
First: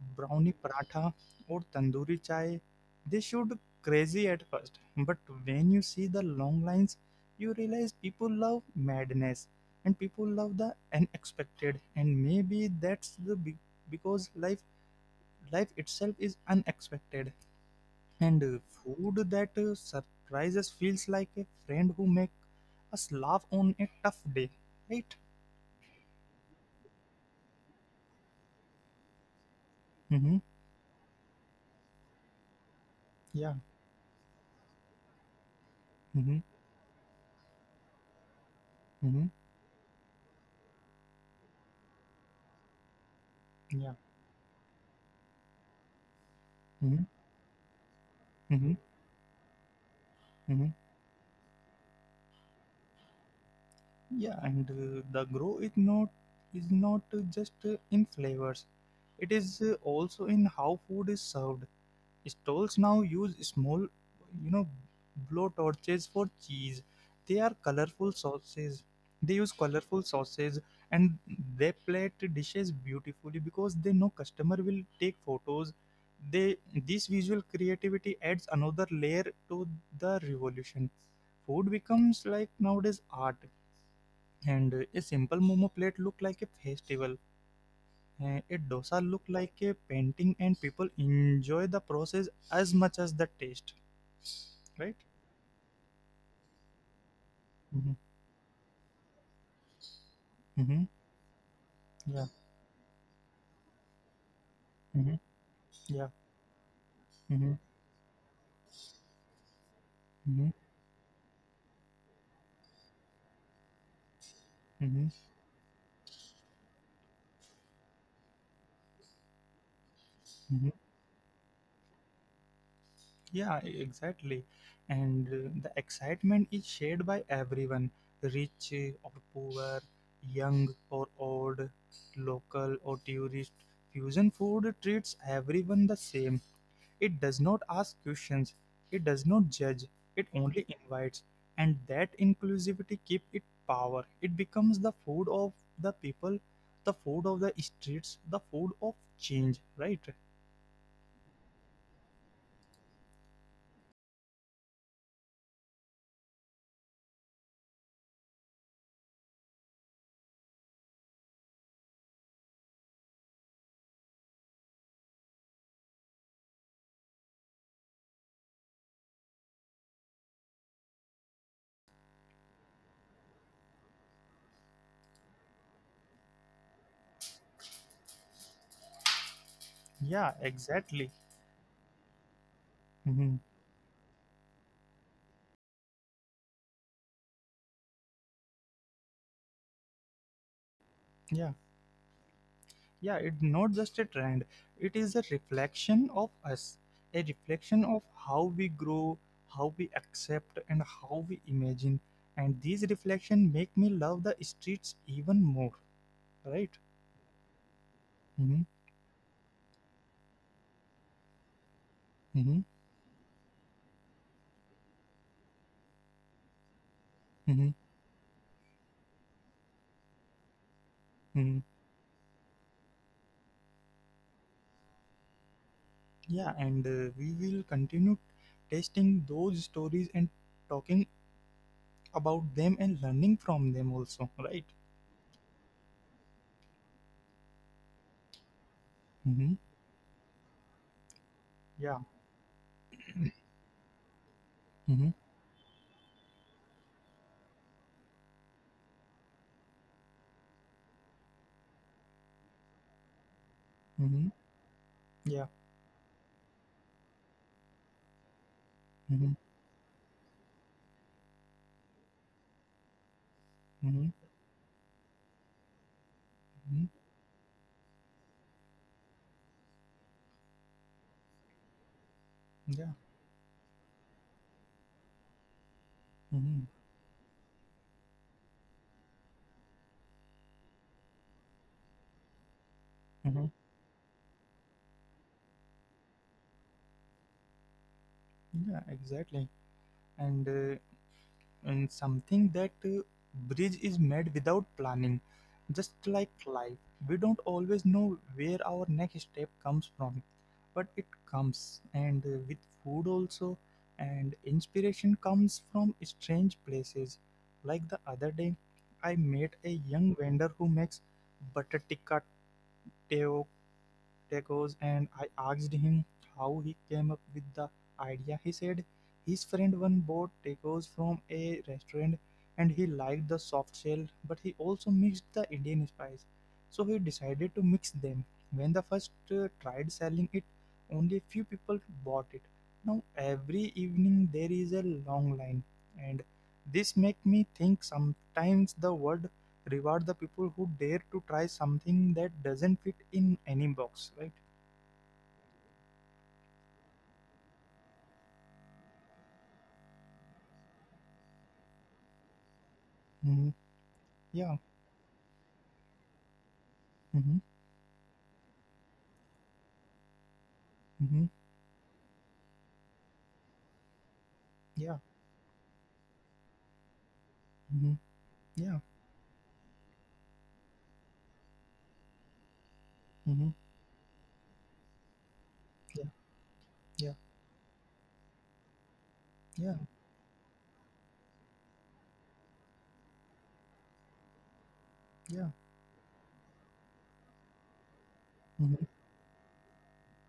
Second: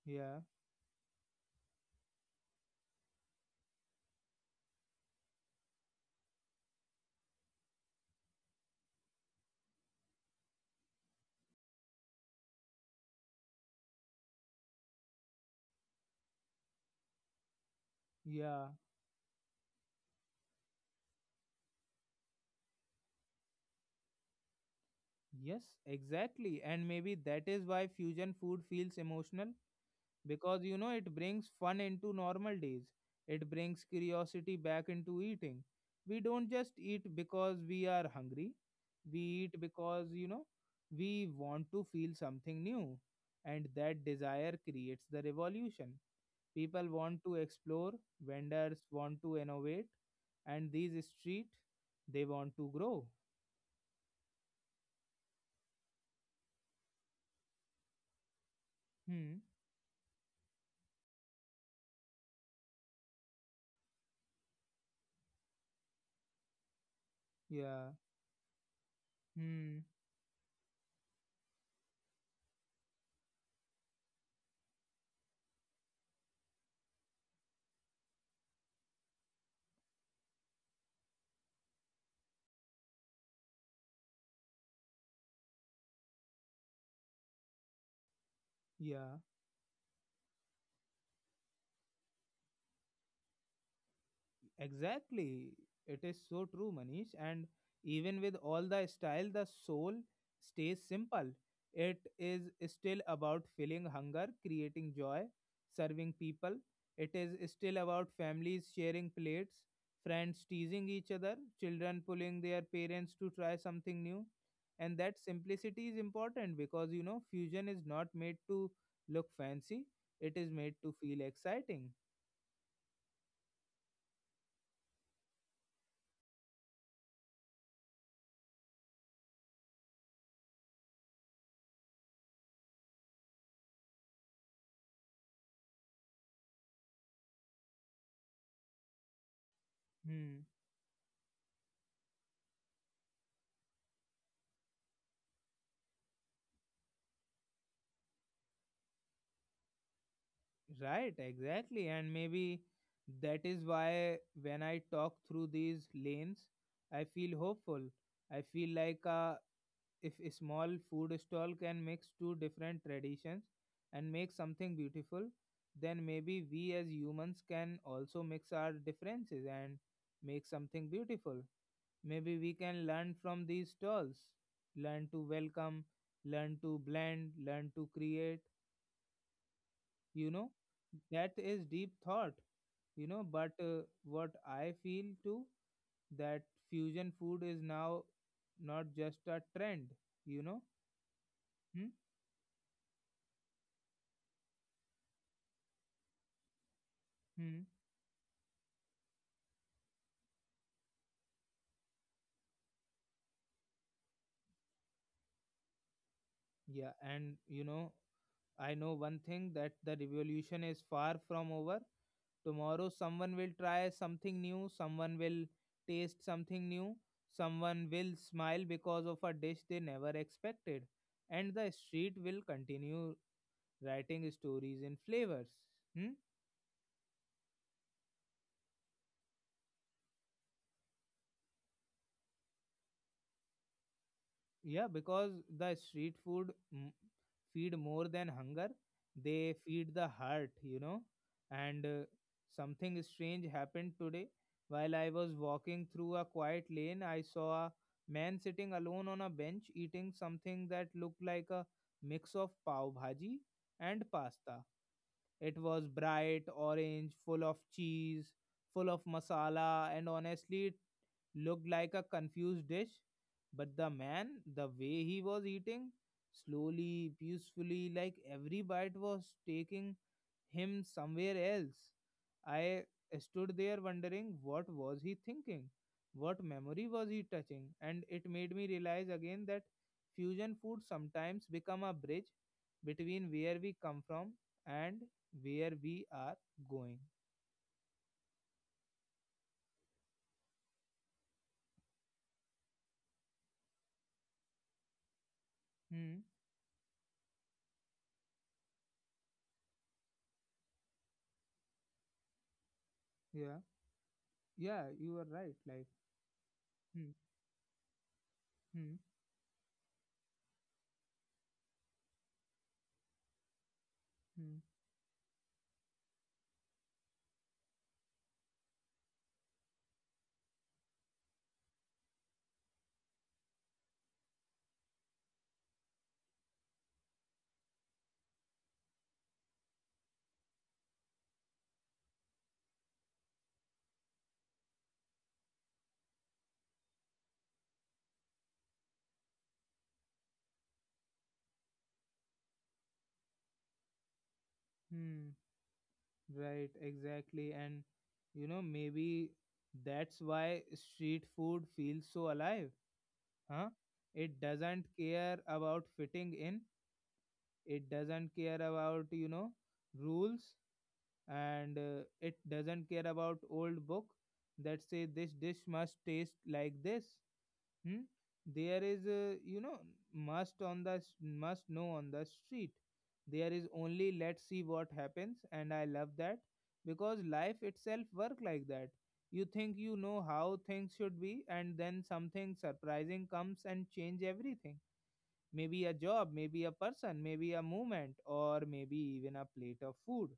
S1: Yeah.
S2: brownie paratha, or tandoori chai. They should crazy at first, but when you see the long lines, you realize people love madness and people love the unexpected, and maybe that's the big, because life life itself is unexpected. And uh,
S1: Yeah.
S2: food that uh, surprises feels like a friend who makes us laugh on a tough day, right?
S1: Yes, exactly. And maybe that is why fusion food feels emotional,
S2: Mm-hmm.
S1: because you know it brings fun into normal days. It
S2: Yeah.
S1: brings curiosity back into eating. We
S2: Mm-hmm.
S1: don't just eat because we are hungry. We
S2: Mm-hmm.
S1: eat because, you know, we want to feel something new. And
S2: Yeah.
S1: that desire creates the revolution. People
S2: Mm-hmm.
S1: want to explore,
S2: Mm-hmm.
S1: vendors want to innovate,
S2: Mm-hmm.
S1: and these street they want to grow.
S2: Yeah. And uh, the grow is not is not uh, just uh, in flavors; it
S1: Hmm.
S2: is uh, also in how food is served. Stalls now use small, you know, blow torches for cheese. They are
S1: Yeah.
S2: colorful sauces. They use
S1: Hmm.
S2: colorful sauces and they plate dishes beautifully because they know customer will take photos. They This visual creativity adds another layer to the revolution. Food becomes like nowadays art, and a simple momo plate look like a festival, uh, a dosa
S1: Yeah,
S2: look like a painting, and people enjoy the process as much as the taste, right?
S1: exactly. It is so true, Manish. And
S2: Mm-hmm.
S1: even with all the style, the soul stays
S2: Mm-hmm.
S1: simple. It
S2: Yeah.
S1: is still about feeling hunger, creating
S2: Mm-hmm.
S1: joy,
S2: Yeah.
S1: serving people. It is
S2: Mm-hmm.
S1: still about families sharing plates, friends
S2: Mm-hmm.
S1: teasing each other, children pulling their parents to try something new. And
S2: Mm-hmm.
S1: that simplicity is important, because, you know, fusion is not made to look fancy, it is made
S2: Mm-hmm.
S1: to feel exciting.
S2: Yeah, e- exactly. And uh, the excitement is shared by everyone, rich or poor, young or old, local or tourist. Fusion food treats everyone the same. It does not ask questions, it does not judge, it
S1: Hmm.
S2: only invites. And that inclusivity keep it power. It becomes the food of the people, the food of the streets, the food of change, right?
S1: Right, exactly. And maybe that is why when I talk through these lanes, I feel hopeful. I feel like, uh, if a small food stall can mix two different traditions and make something beautiful, then maybe we as humans can also mix our differences and make something beautiful. Maybe we can learn from these stalls, learn to welcome, learn to blend, learn to create. You
S2: Yeah,
S1: know,
S2: exactly.
S1: that is deep thought, you know,
S2: Mhm.
S1: but uh, what I feel too, that fusion food is now not just a trend, you know.
S2: Yeah,
S1: Hmm?
S2: yeah, it's not just a trend, it is a reflection of us, a
S1: Hmm.
S2: reflection of how we grow, how we accept, and how we imagine. And these reflections make me love the streets even more, right?
S1: Yeah, and you know
S2: Hmm.
S1: I know one thing, that the revolution is far from over.
S2: Mm-hmm,
S1: Tomorrow someone will try something new, someone will taste something new,
S2: mm-hmm,
S1: someone will smile because of a dish they never expected, and
S2: mm-hmm.
S1: the street will continue writing stories in flavors. Hmm?
S2: Yeah, and uh, we will continue testing those stories and talking about them and learning from them also, right?
S1: Yeah, because the street food, mm, feed more than hunger, they
S2: Mm-hmm.
S1: feed the heart, you know. And uh,
S2: Yeah.
S1: something strange happened today. While I
S2: Mm-hmm.
S1: was walking through a quiet lane, I saw a man sitting alone on a bench eating something that looked like a mix of pav bhaji and
S2: Mm-hmm.
S1: pasta.
S2: Yeah.
S1: It was bright orange, full of cheese, full of
S2: Mm-hmm.
S1: masala, and honestly, it looked like a confused dish, but the
S2: Mm-hmm.
S1: man, the way he was eating,
S2: Mm-hmm.
S1: slowly, peacefully, like every bite was taking him somewhere else. I
S2: Yeah.
S1: stood there wondering what was he thinking? What
S2: Mm-hmm.
S1: memory was he touching? And it made me realize again that fusion food sometimes become a bridge between
S2: Mm-hmm.
S1: where we come from and where we are going.
S2: Yeah. Exactly. And uh, and something that uh, bridge is made without planning, just
S1: Hmm.
S2: like life. We don't always know where our next step comes from, but it comes, and uh, with food
S1: Yeah.
S2: also, and
S1: Yeah, you
S2: inspiration
S1: are right.
S2: comes
S1: Like,
S2: from strange
S1: hmm,
S2: places like the other day.
S1: hmm,
S2: I met a young vendor who makes butter tikka teo
S1: hmm.
S2: tacos, and I asked him how he came up with the idea. He said his friend one bought tacos from a restaurant and he liked the soft shell, but he also mixed the Indian spice. So he decided to mix them. When the first uh, tried selling it, only a few people bought it. Now every evening there is a long line, and this make me think sometimes the world reward the people who dare to try something that doesn't fit in any box, right?
S1: Hmm, right, exactly. And you know, maybe that's why street food feels so alive,
S2: Mm-hmm.
S1: huh? It
S2: Yeah.
S1: doesn't care about fitting in,
S2: Mm-hmm.
S1: it doesn't care about, you know, rules,
S2: Mm-hmm.
S1: and uh, it doesn't care about old book that say
S2: Yeah.
S1: this dish must taste like this. Hmm?
S2: Mm-hmm.
S1: There
S2: Yeah.
S1: is, uh, you know, must on the s- must know on the street. There
S2: Mm-hmm.
S1: is only let's see what happens, and I love
S2: Yeah.
S1: that
S2: Yeah.
S1: because life itself work like that. You think
S2: Yeah.
S1: you know how things should be, and then something surprising comes and change everything.
S2: Yeah.
S1: Maybe a job, maybe a person, maybe a movement, or maybe even a plate of food.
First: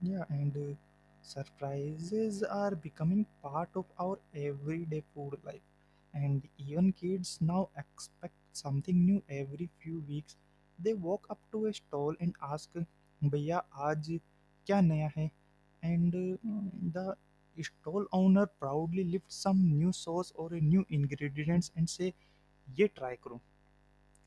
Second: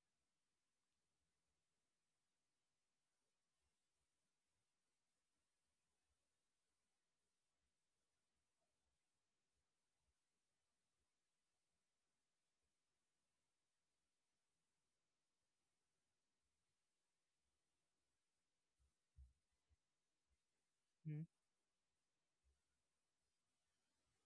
S2: Yeah, and uh, surprises are becoming part of our everyday food life. And even kids now expect something new every few weeks. They walk up to a stall and ask, "भैया आज क्या नया है?" And uh, the stall owner proudly lifts some new sauce or a new
S1: Hmm?
S2: ingredients and say, "ये try करो."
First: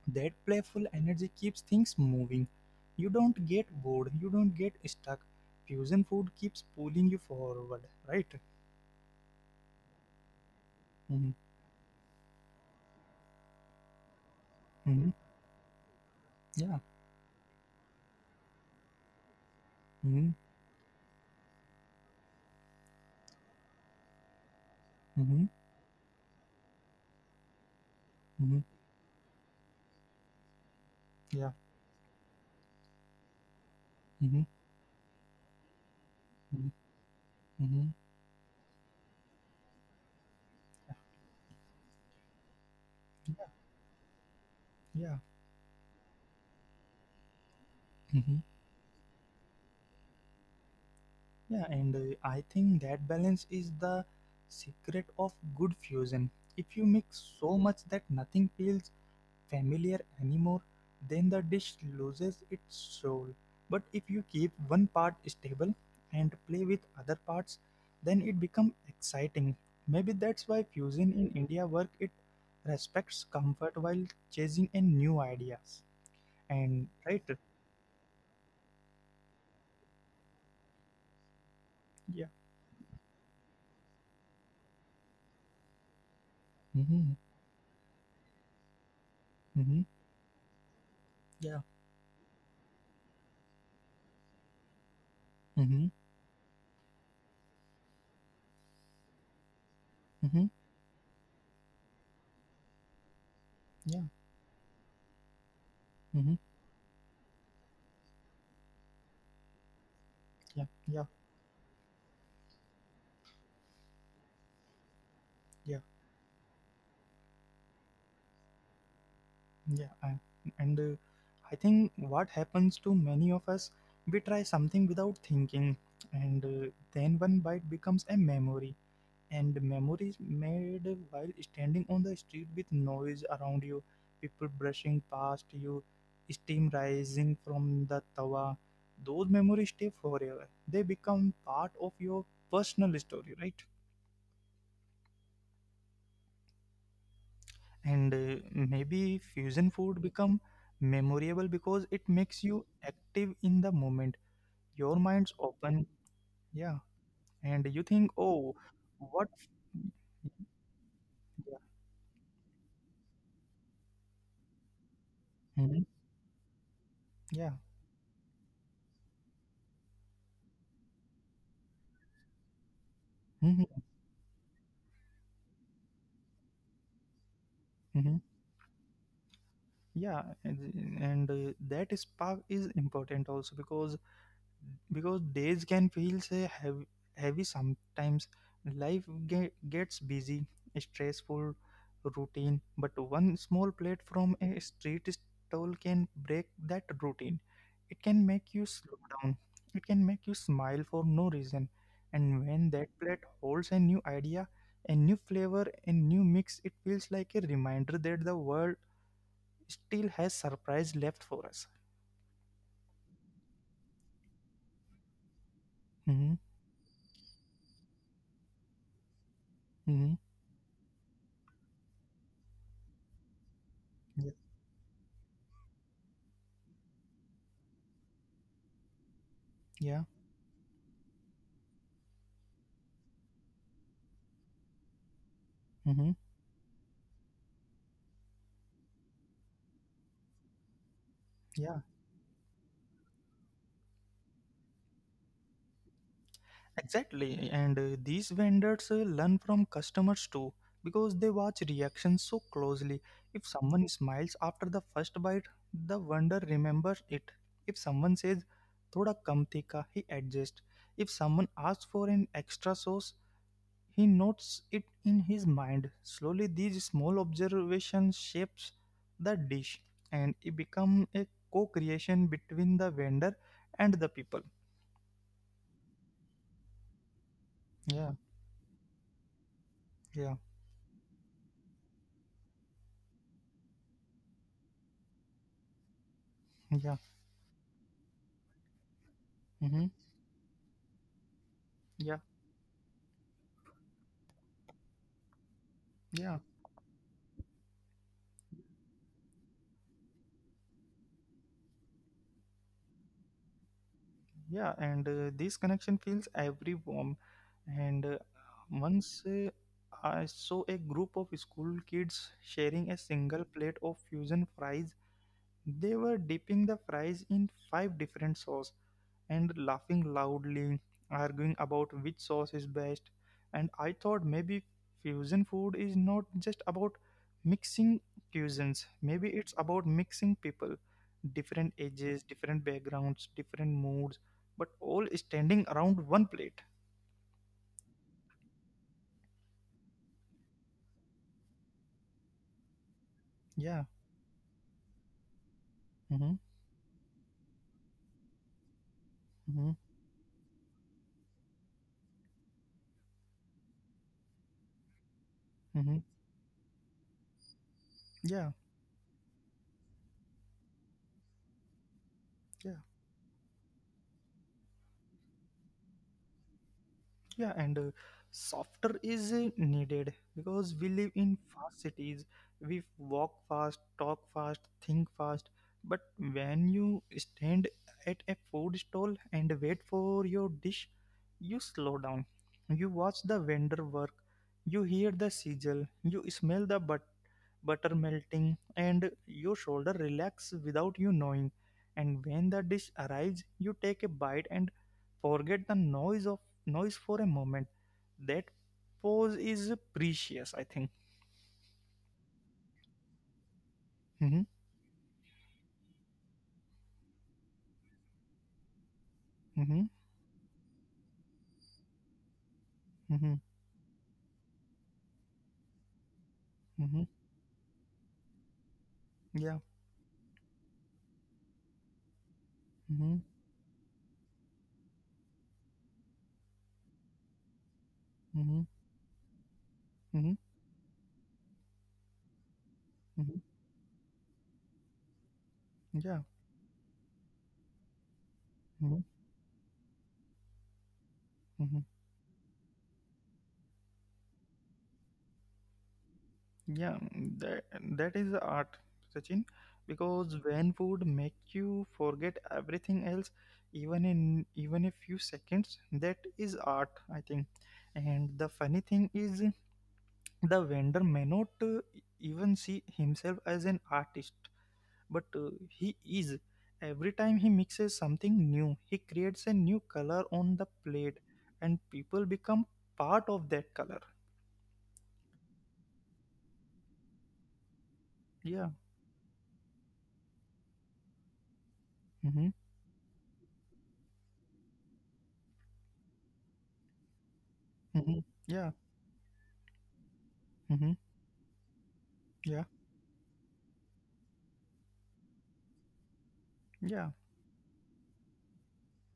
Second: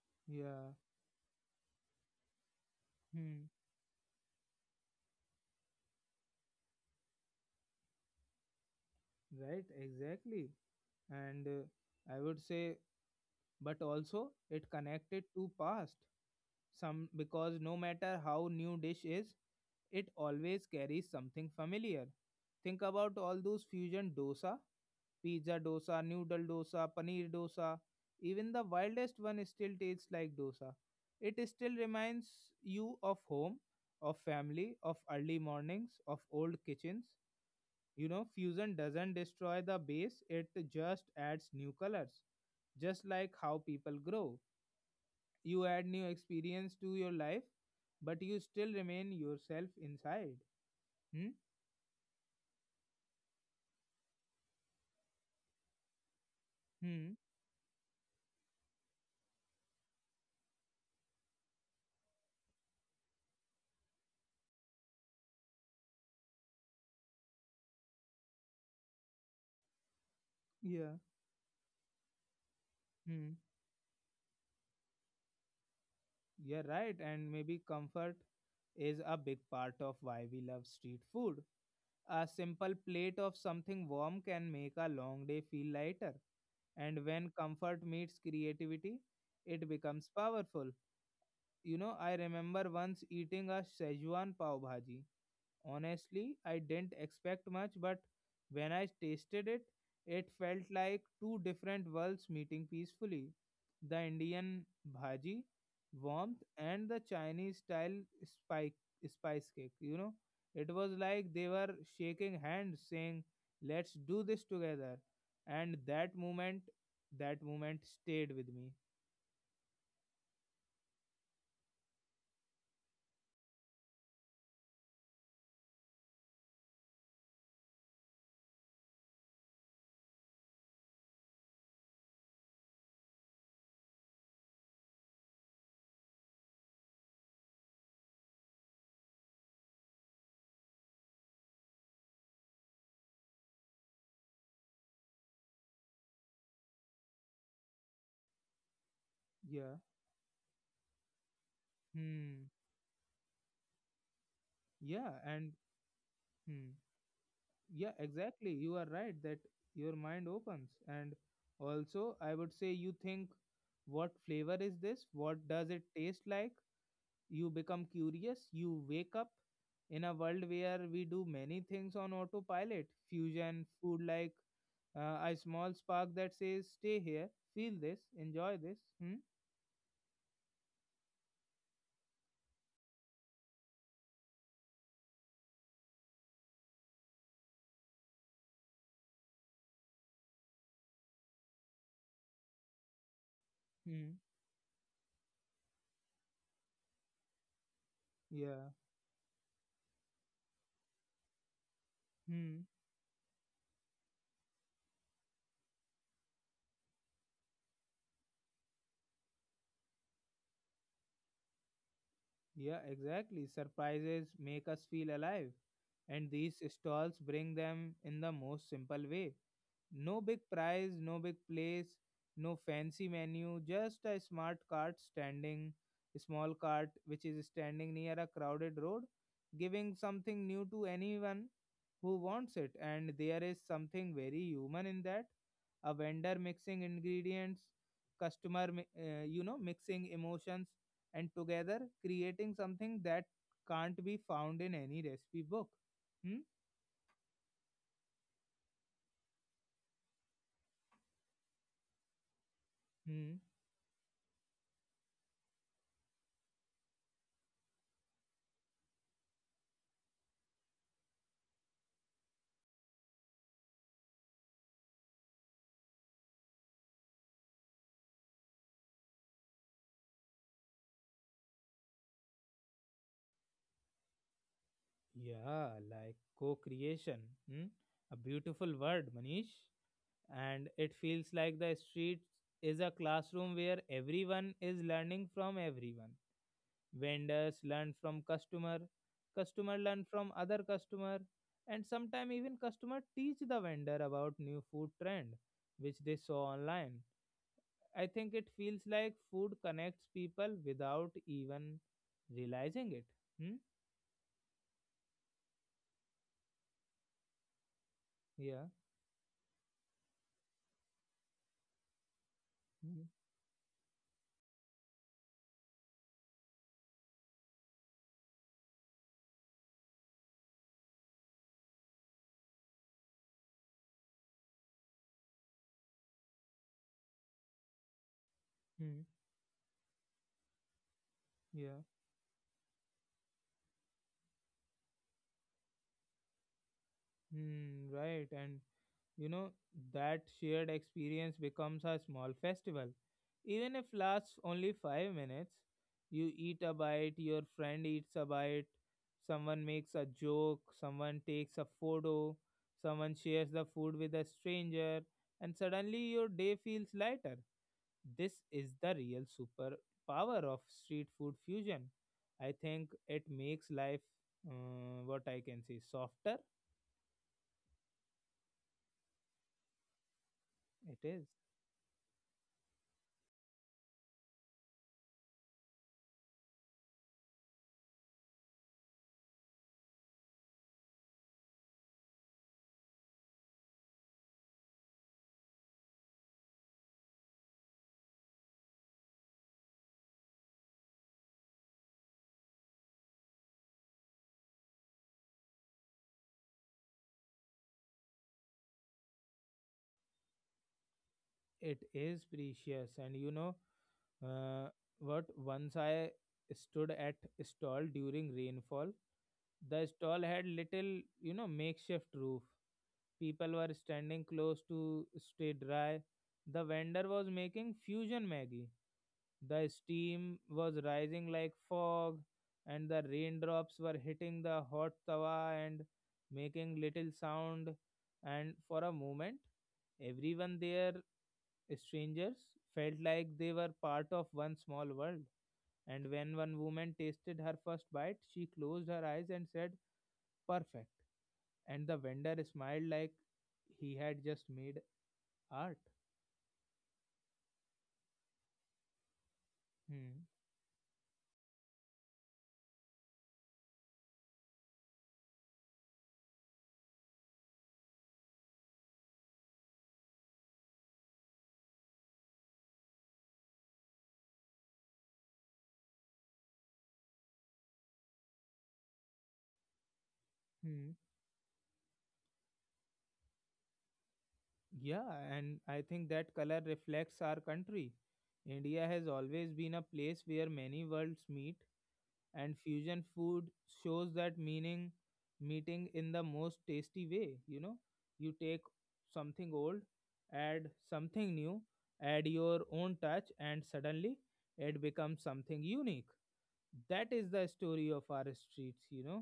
S2: That
S1: Yeah.
S2: playful energy keeps things moving. You don't
S1: Hmm.
S2: get bored, you don't get stuck. Fusion food keeps pulling you forward, right?
S1: Right. Exactly.
S2: Mm-hmm.
S1: And uh, I would say but also it
S2: Mm-hmm.
S1: connected to past
S2: Yeah.
S1: some because no matter how new dish is, it
S2: Mm-hmm.
S1: always carries something familiar. Think about all those fusion dosa,
S2: Mm-hmm.
S1: pizza dosa, noodle dosa, paneer dosa. Even
S2: Mm-hmm.
S1: the wildest one still tastes like dosa. It
S2: Yeah.
S1: still reminds you of home, of
S2: Mm-hmm.
S1: family, of early mornings, of old
S2: Mm-hmm.
S1: kitchens.
S2: Mm-hmm.
S1: You know, fusion doesn't destroy the base, it just adds new colors, just like
S2: Yeah.
S1: how people grow.
S2: Yeah.
S1: You add new experience to your life, but
S2: Mm-hmm.
S1: you still remain yourself inside. Hmm.
S2: Yeah. And uh, I think that balance is the secret of good fusion. If you
S1: Hmm.
S2: mix so much that nothing feels familiar anymore, then the dish loses its soul. But if you keep one part stable and play with other parts, then it becomes exciting. Maybe that's why
S1: Yeah.
S2: fusion in India work it respects
S1: Hmm.
S2: comfort while chasing in new ideas.
S1: You're
S2: And
S1: right,
S2: right,
S1: and maybe comfort is a big part of why we love street food. A
S2: yeah,
S1: simple plate of something warm can make a long day feel lighter, and
S2: mm-hmm,
S1: when comfort meets creativity it
S2: mm-hmm,
S1: becomes powerful.
S2: yeah,
S1: You know, I remember once eating a Szechuan pav bhaji.
S2: mm-hmm,
S1: Honestly, I didn't expect much, but when I tasted it, it
S2: mm-hmm,
S1: felt like two different worlds meeting peacefully. The
S2: yeah,
S1: Indian bhaji,
S2: mm-hmm,
S1: warmth, and the Chinese style spike, spice cake. You know,
S2: yeah,
S1: it was
S2: yeah,
S1: like they were shaking hands, saying, Let's do this together. And
S2: yeah.
S1: that moment, that moment stayed with me.
S2: Yeah, and, and uh, I think what happens to many of us, we try something without thinking, and uh, then one bite becomes a memory, and memories made while standing on the street with noise around you, people brushing past you, steam rising from the tawa. Those memories stay forever. They become part of your personal story, right? And uh, maybe fusion
S1: Yeah.
S2: food become memorable because it makes
S1: Hmm.
S2: you active in the moment, your
S1: Yeah.
S2: mind's
S1: And
S2: open.
S1: hmm.
S2: Yeah, and you
S1: Yeah,
S2: think,
S1: exactly,
S2: oh,
S1: you are right
S2: what.
S1: that your mind opens, and also I would say you think what flavor is this, what does it
S2: Mhm.
S1: taste like? You
S2: Yeah.
S1: become curious, you wake up. In a world where we do many things on autopilot, fusion
S2: Mhm.
S1: food like uh, a small spark that says stay here, feel this,
S2: Mhm.
S1: enjoy this. Hmm?
S2: Yeah, and, and uh, that spark is important also, because because days can feel say heavy, heavy sometimes. Life ge- gets busy, stressful, routine, but one small plate
S1: Hmm.
S2: from a street stall can break that routine. It can make you
S1: Yeah.
S2: slow down, it can make you smile for no reason, and
S1: Hmm.
S2: when that plate holds a new idea, a new flavor, a new mix, it feels like a reminder that the world still has surprise left for us.
S1: Yeah, exactly, surprises make us feel alive, and
S2: Mm-hmm,
S1: these stalls bring them in the most simple way. No
S2: mm-hmm,
S1: big prize, no big place, no fancy menu, just a
S2: yeah,
S1: smart cart standing, a small cart which is standing near a crowded road, giving
S2: yeah,
S1: something new to anyone who wants it. And there is something very human in that. A
S2: mm-hmm,
S1: vendor mixing ingredients, customer, mi- uh, you know, mixing emotions, and together
S2: yeah.
S1: creating something that can't be found in any recipe book. Hmm?
S2: Exactly, and uh, these vendors uh, learn from customers too because they watch reactions so closely.
S1: Hmm.
S2: If someone smiles after the first bite, the vendor remembers it. If someone says "thoda kam tika," he adjusts. If someone asks for an extra sauce, he notes it in his mind. Slowly, these small observations shapes the dish, and it becomes a co-creation between the vendor and the people.
S1: Yeah, like co creation. Hmm? A
S2: Yeah,
S1: beautiful word, Manish.
S2: yeah,
S1: And it feels like the street is a classroom where everyone is learning from everyone.
S2: yeah.
S1: Vendors learn from customer, customer
S2: Mm-hmm.
S1: learn from other customer, and
S2: Yeah.
S1: sometimes even customer teach the vendor about new food trend which they
S2: Yeah,
S1: saw online. I think it feels like food connects people without even realizing it. Hmm?
S2: yeah, and uh, this connection feels every warm. And uh,
S1: Yeah.
S2: once uh, I saw a group of school kids sharing a
S1: Hmm.
S2: single plate of fusion fries. They were dipping the fries in five different sauce, and laughing loudly, arguing about which sauce is best. And I thought maybe fusion food is not just about mixing cuisines,
S1: Hmm.
S2: maybe it's about mixing people, different
S1: Yeah.
S2: ages, different backgrounds, different moods, but all standing around one plate.
S1: Hmm, right. And you know, that shared experience becomes a small festival. Even if
S2: Yeah.
S1: lasts only five minutes, you
S2: Mm-hmm.
S1: eat a bite, your friend eats a bite, someone
S2: Mm-hmm.
S1: makes a joke, someone takes a photo, someone shares the food with a stranger, and suddenly
S2: Mm-hmm.
S1: your day feels lighter. This
S2: Yeah.
S1: is the real superpower of street food fusion. I
S2: Yeah.
S1: think it makes life, uh, what I can say, softer.
S2: Yeah, and uh, software is uh, needed because we
S1: It
S2: live
S1: is.
S2: in fast cities. We walk fast, talk fast, think fast. But when you stand at a food stall and wait for your dish, you slow down. You watch the vendor work. You hear the sizzle. You smell the butter butter melting, and your shoulder relax without you knowing. And when the dish arrives, you take a bite and forget the noise of noise for a moment. That pause is precious, I think.
S1: It is precious, and you know
S2: Mm-hmm,
S1: uh, what? Once I stood at stall during rainfall.
S2: mm-hmm,
S1: The stall had little, you know, makeshift roof.
S2: mm-hmm,
S1: People were standing close to stay dry. The
S2: mm-hmm,
S1: vendor was making fusion Maggie.
S2: yeah,
S1: The steam was rising like fog, and the
S2: mm-hmm,
S1: raindrops were hitting the hot tawa and making little sound. And
S2: mm-hmm,
S1: for a moment,
S2: mm-hmm,
S1: everyone there, strangers, felt like
S2: mm-hmm,
S1: they were part of one small world. And
S2: yeah.
S1: when one woman tasted her first bite, she closed
S2: Mm-hmm,
S1: her eyes and said, perfect.
S2: mm-hmm.
S1: And the vendor smiled like he had just made art.
S2: Yeah, that, that is art, Sachin,
S1: Hmm.
S2: because when food make you forget everything else, even in even a few seconds, that is art, I think. And the funny thing is, the vendor may not uh, even see himself as an artist, but uh, he is. Every time he mixes something new, he creates a new color on the
S1: Hmm.
S2: plate, and people become part of that color.
S1: Yeah, and I think that color reflects our country.
S2: Yeah.
S1: India has always been a place where many worlds meet,
S2: Mm-hmm.
S1: and fusion food shows that meaning meeting in the most tasty way. You know,
S2: Mm-hmm.
S1: you take
S2: Yeah.
S1: something old, add
S2: Mm-hmm.
S1: something new, add your
S2: Yeah.
S1: own touch, and suddenly it becomes something unique. That
S2: Yeah.
S1: is the story of our streets, you know.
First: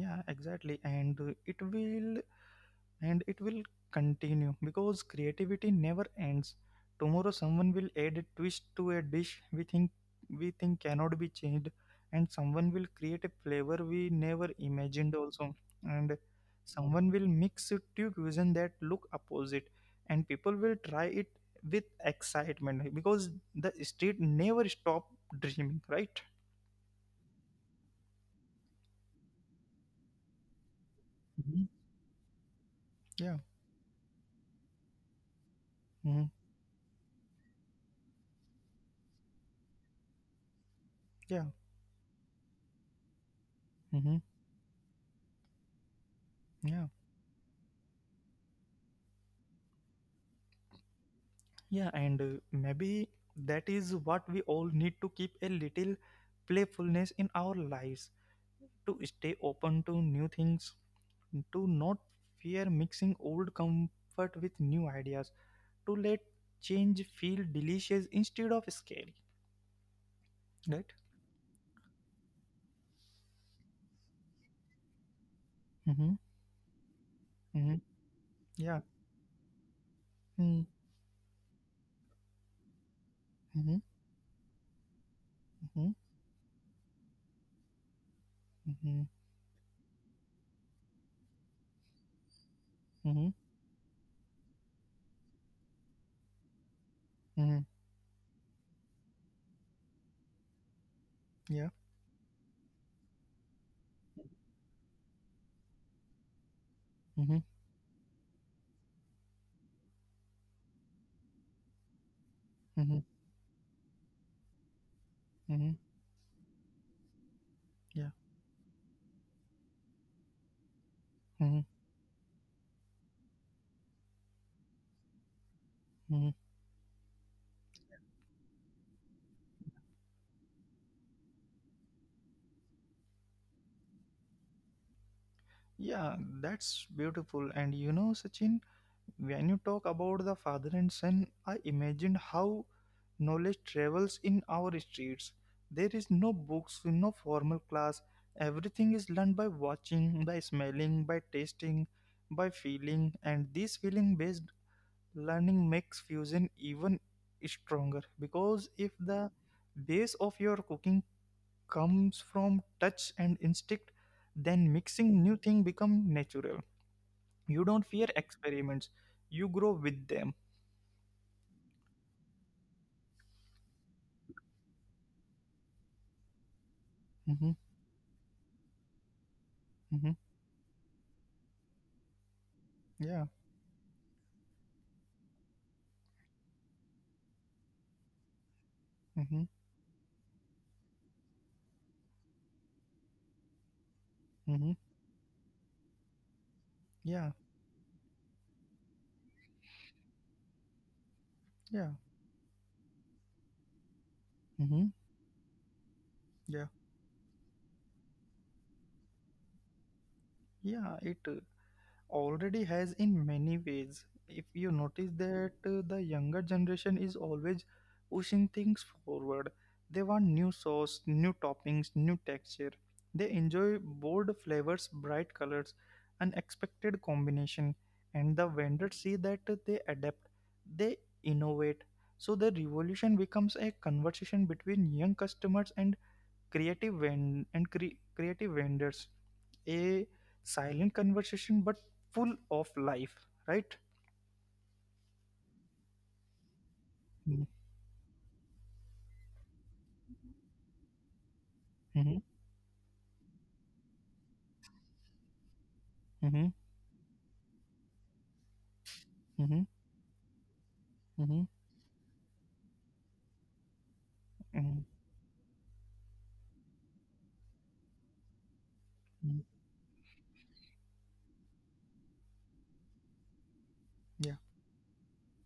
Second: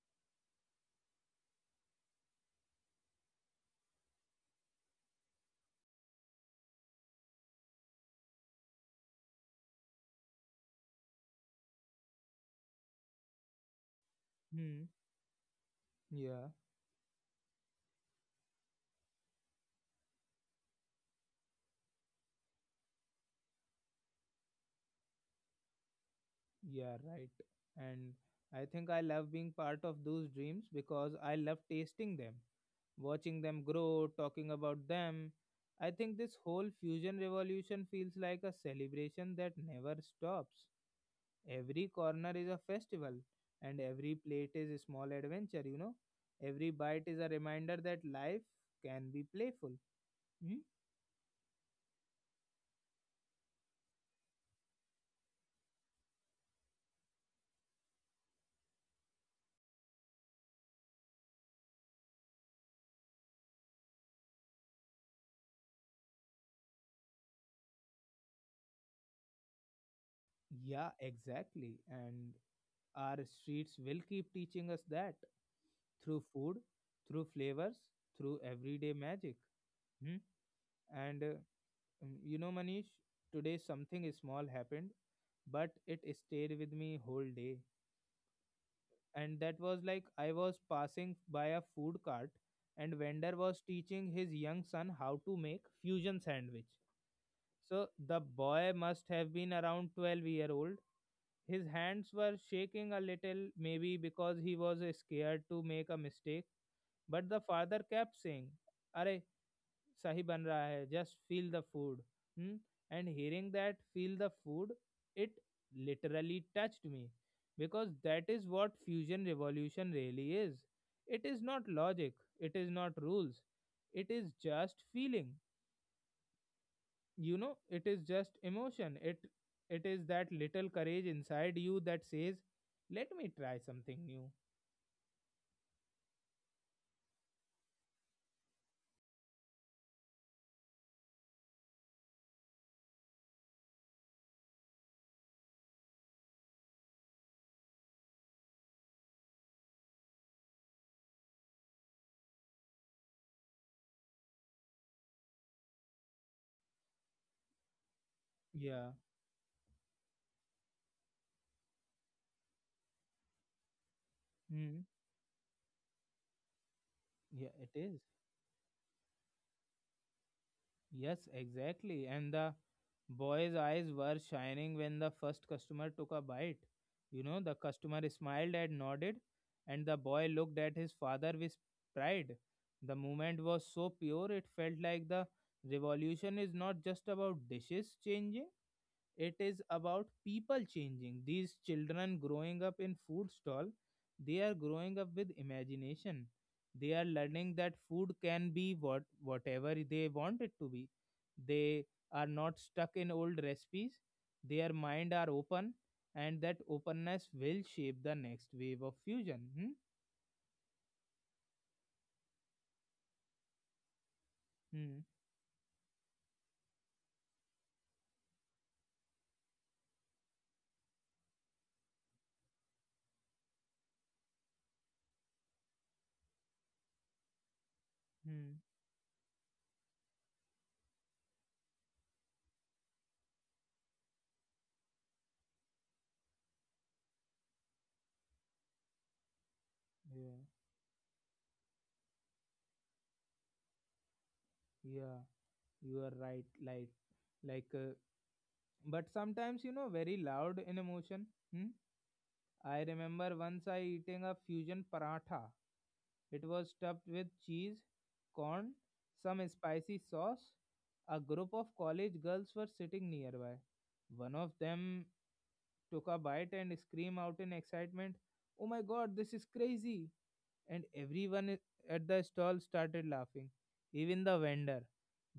S2: Yeah, exactly, and uh, it will and it will continue because creativity never ends. Tomorrow someone will add a twist to a dish we think we think cannot be changed, and someone will create a flavor we never
S1: Hmm.
S2: imagined also, and
S1: Yeah.
S2: someone will mix two cuisine that look opposite, and people will try it with excitement because the street never stop dreaming, right?
S1: Yeah, right, and I think I love being part of those dreams because I love
S2: Mhm.
S1: tasting them,
S2: Yeah.
S1: watching them grow, talking about them. I think
S2: Hmm.
S1: this whole fusion revolution feels like a celebration that never stops.
S2: Yeah.
S1: Every corner is a festival, and
S2: Hmm.
S1: every plate is a small adventure, you know. Every
S2: Yeah.
S1: bite is a reminder that life can be playful. Hmm?
S2: Yeah, and uh, maybe that is what we all need, to keep a little playfulness in our lives, to stay open to new things, to not fear mixing old comfort with new ideas, to let change feel delicious instead of scary.
S1: Yeah,
S2: Right?
S1: exactly. And Our streets will keep teaching us that
S2: Mm-hmm.
S1: through food, through
S2: Mm-hmm.
S1: flavors, through
S2: Yeah.
S1: everyday magic. Hmm?
S2: Mm-hmm.
S1: And uh, mm, you know, Manish, today
S2: Mm-hmm.
S1: something small happened, but
S2: Mm-hmm.
S1: it stayed with me whole day. And that was like I was passing by a food cart, and
S2: Mm-hmm. Mm-hmm.
S1: vendor was teaching his young son how to make fusion sandwich.
S2: Mm-hmm.
S1: So the boy must have been around twelve year old.
S2: Yeah.
S1: His hands were shaking a little, maybe because he was uh, scared to make a mistake. But
S2: Mm-hmm.
S1: the father kept saying, Are sahi ban raha hai, just feel the food. Hmm?
S2: Mm-hmm.
S1: And hearing that, feel the food, it
S2: Mm-hmm.
S1: literally touched me because
S2: Yeah.
S1: that is what fusion revolution really is. It is not logic, it is not rules, it is just feeling.
S2: Mm-hmm.
S1: You know, it is just emotion. It it is that little courage inside you that says, Let me try something new.
S2: Yeah, that's beautiful. And you know, Sachin, when you talk about the father and son, I imagined how knowledge travels in our streets. There is no books, no formal class. Everything is learned by watching, by smelling, by tasting, by feeling, and this feeling based learning makes fusion even stronger because if
S1: Yeah.
S2: the base of your cooking comes from touch and instinct, then
S1: Hmm.
S2: mixing new thing become natural.
S1: Yeah,
S2: You
S1: it
S2: don't
S1: is.
S2: fear experiments, you grow with them.
S1: Yes, exactly. And the boy's eyes were shining when the first customer took a bite. You know,
S2: Mm-hmm.
S1: the customer smiled and nodded, and the
S2: Mm-hmm.
S1: boy looked at his father with pride. The
S2: Yeah.
S1: moment was so pure, it felt like the revolution is not just about dishes changing,
S2: Mm-hmm.
S1: it is about people changing. These children growing up in food stall, they are
S2: Mm-hmm.
S1: growing up with imagination, they are
S2: Yeah.
S1: learning that food can be what whatever they want it to be.
S2: Yeah.
S1: They are not stuck in old recipes, their
S2: Mm-hmm.
S1: mind are open, and that
S2: Yeah.
S1: openness will shape the next wave of fusion. Hmm?
S2: Yeah. It uh, already has in many ways. If you notice
S1: Hmm.
S2: that uh, the younger generation is always pushing things forward, they want new sauce, new toppings, new texture. They enjoy bold flavors, bright colors, unexpected combination, and the
S1: Hmm.
S2: vendors see that uh, they adapt, they innovate. So the revolution becomes a conversation between young customers and creative ven- and cre- creative vendors, a
S1: Yeah.
S2: silent conversation but full of life, right?
S1: Yeah, you are right. like
S2: Mm-hmm,
S1: like uh, but sometimes you know very loud in emotion. Hmm?
S2: mm-hmm,
S1: I remember once I eating a fusion paratha. It was stuffed with cheese, corn, some
S2: mm-hmm,
S1: spicy sauce. A
S2: mm-hmm,
S1: group of college girls were sitting nearby. One of
S2: mm-hmm.
S1: them took a bite and screamed out in excitement, Oh my god, this is crazy! And everyone at the stall started laughing, even
S2: Yeah.
S1: the vendor.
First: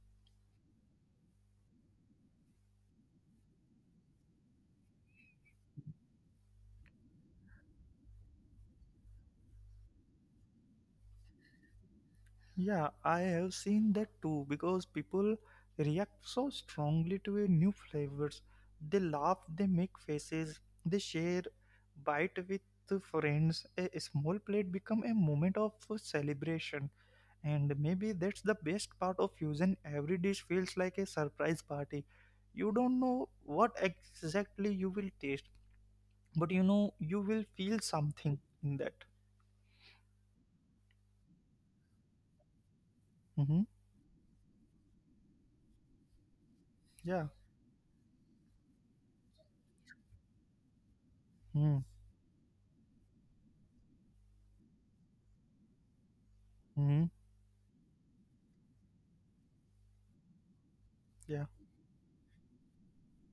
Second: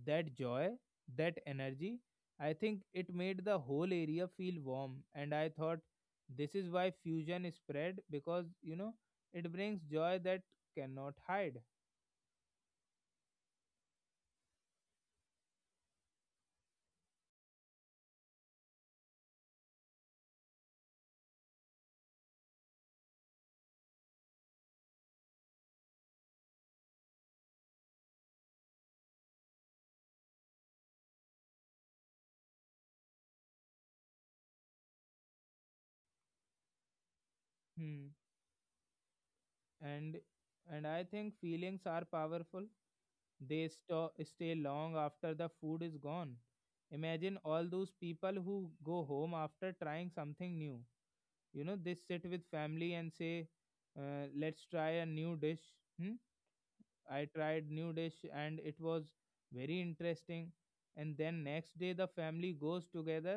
S1: That joy, that energy, I think it made the whole area feel warm. And I thought this is why fusion is spread because you know it brings joy that cannot hide.
S2: Yeah, I have seen that too because people react so strongly to a new flavors. They laugh, they make faces, they share bite with friends. A small plate become a moment of celebration. And maybe that's the best part of fusion. Every dish feels like a surprise party. You don't know what exactly you will taste, but you know you will feel
S1: Hmm.
S2: something in that.
S1: And and I think feelings are powerful.
S2: Mm-hmm.
S1: They sto- stay long after the food is gone.
S2: Yeah.
S1: Imagine all those people who go home after trying something new. You know,
S2: Mm-hmm.
S1: they sit with family and say, uh, let's try a new dish. Hmm?
S2: Mm-hmm.
S1: I tried new dish and it was very interesting, and then
S2: Yeah.
S1: next day the family goes together.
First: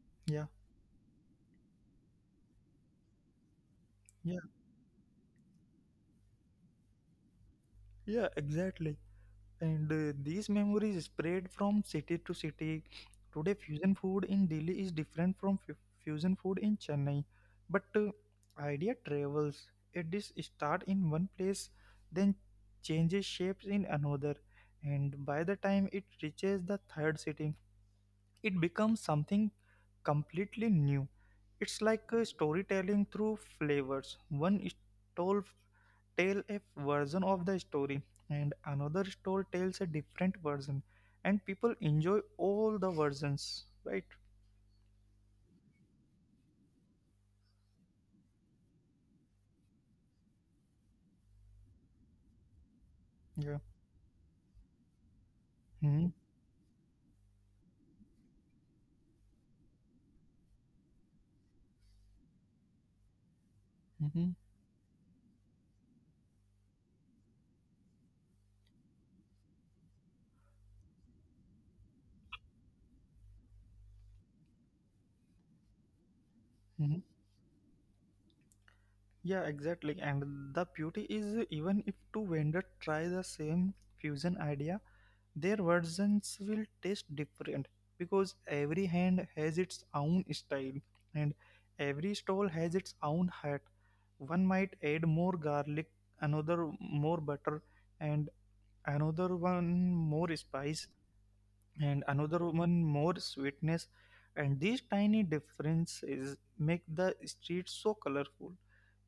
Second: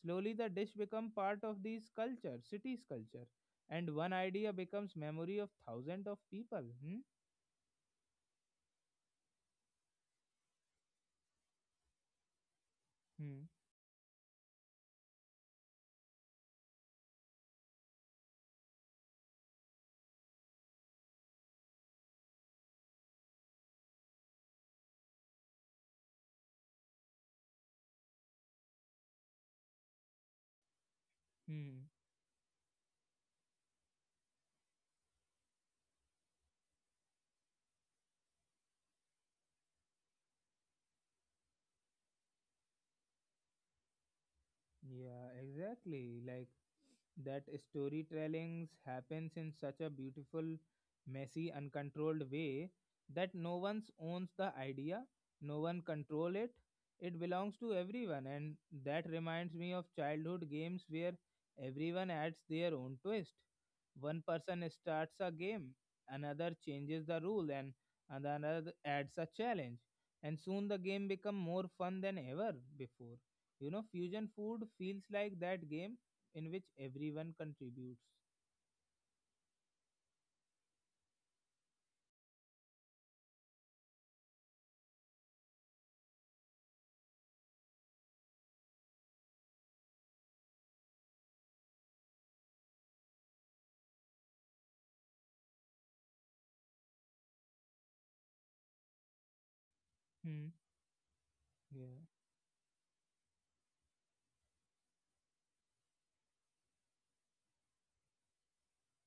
S1: Slowly
S2: Yeah.
S1: the dish become part of these culture, city's culture, and one
S2: Yeah.
S1: idea becomes memory of thousands of people. Hmm?
S2: Yeah. Exactly. And uh, these memories spread from city to city.
S1: Hmm.
S2: Today, fusion food in Delhi is different from fu- fusion food in Chennai. But uh, idea travels. It is start in one place, then changes shapes in another, and by the time it reaches the third city, it becomes something completely new. It's
S1: Hmm.
S2: like a storytelling through flavors. One stall tell a version of the story, and another store tells a different version, and people enjoy all the versions, right?
S1: Yeah, exactly. Like that storytellings happens in such a beautiful, messy, uncontrolled way that no
S2: Yeah.
S1: one owns the idea, no one
S2: Hmm.
S1: control it. It belongs to everyone, and that reminds me of childhood games where everyone adds their own twist. One
S2: Hmm.
S1: person starts a game, another changes the rule, and another adds a challenge, and soon the game become more fun than ever before. You know, fusion food feels like that game in which
S2: Hmm.
S1: everyone contributes.
S2: Yeah, exactly, and the beauty is uh, even if two vendors try the same fusion idea, their versions will taste different because every hand has its own style, and every stall has its own hat. One might add more garlic, another more butter, and another one more
S1: Hmm.
S2: spice, and
S1: Yeah.
S2: another one more sweetness, and these tiny differences make the street so colorful.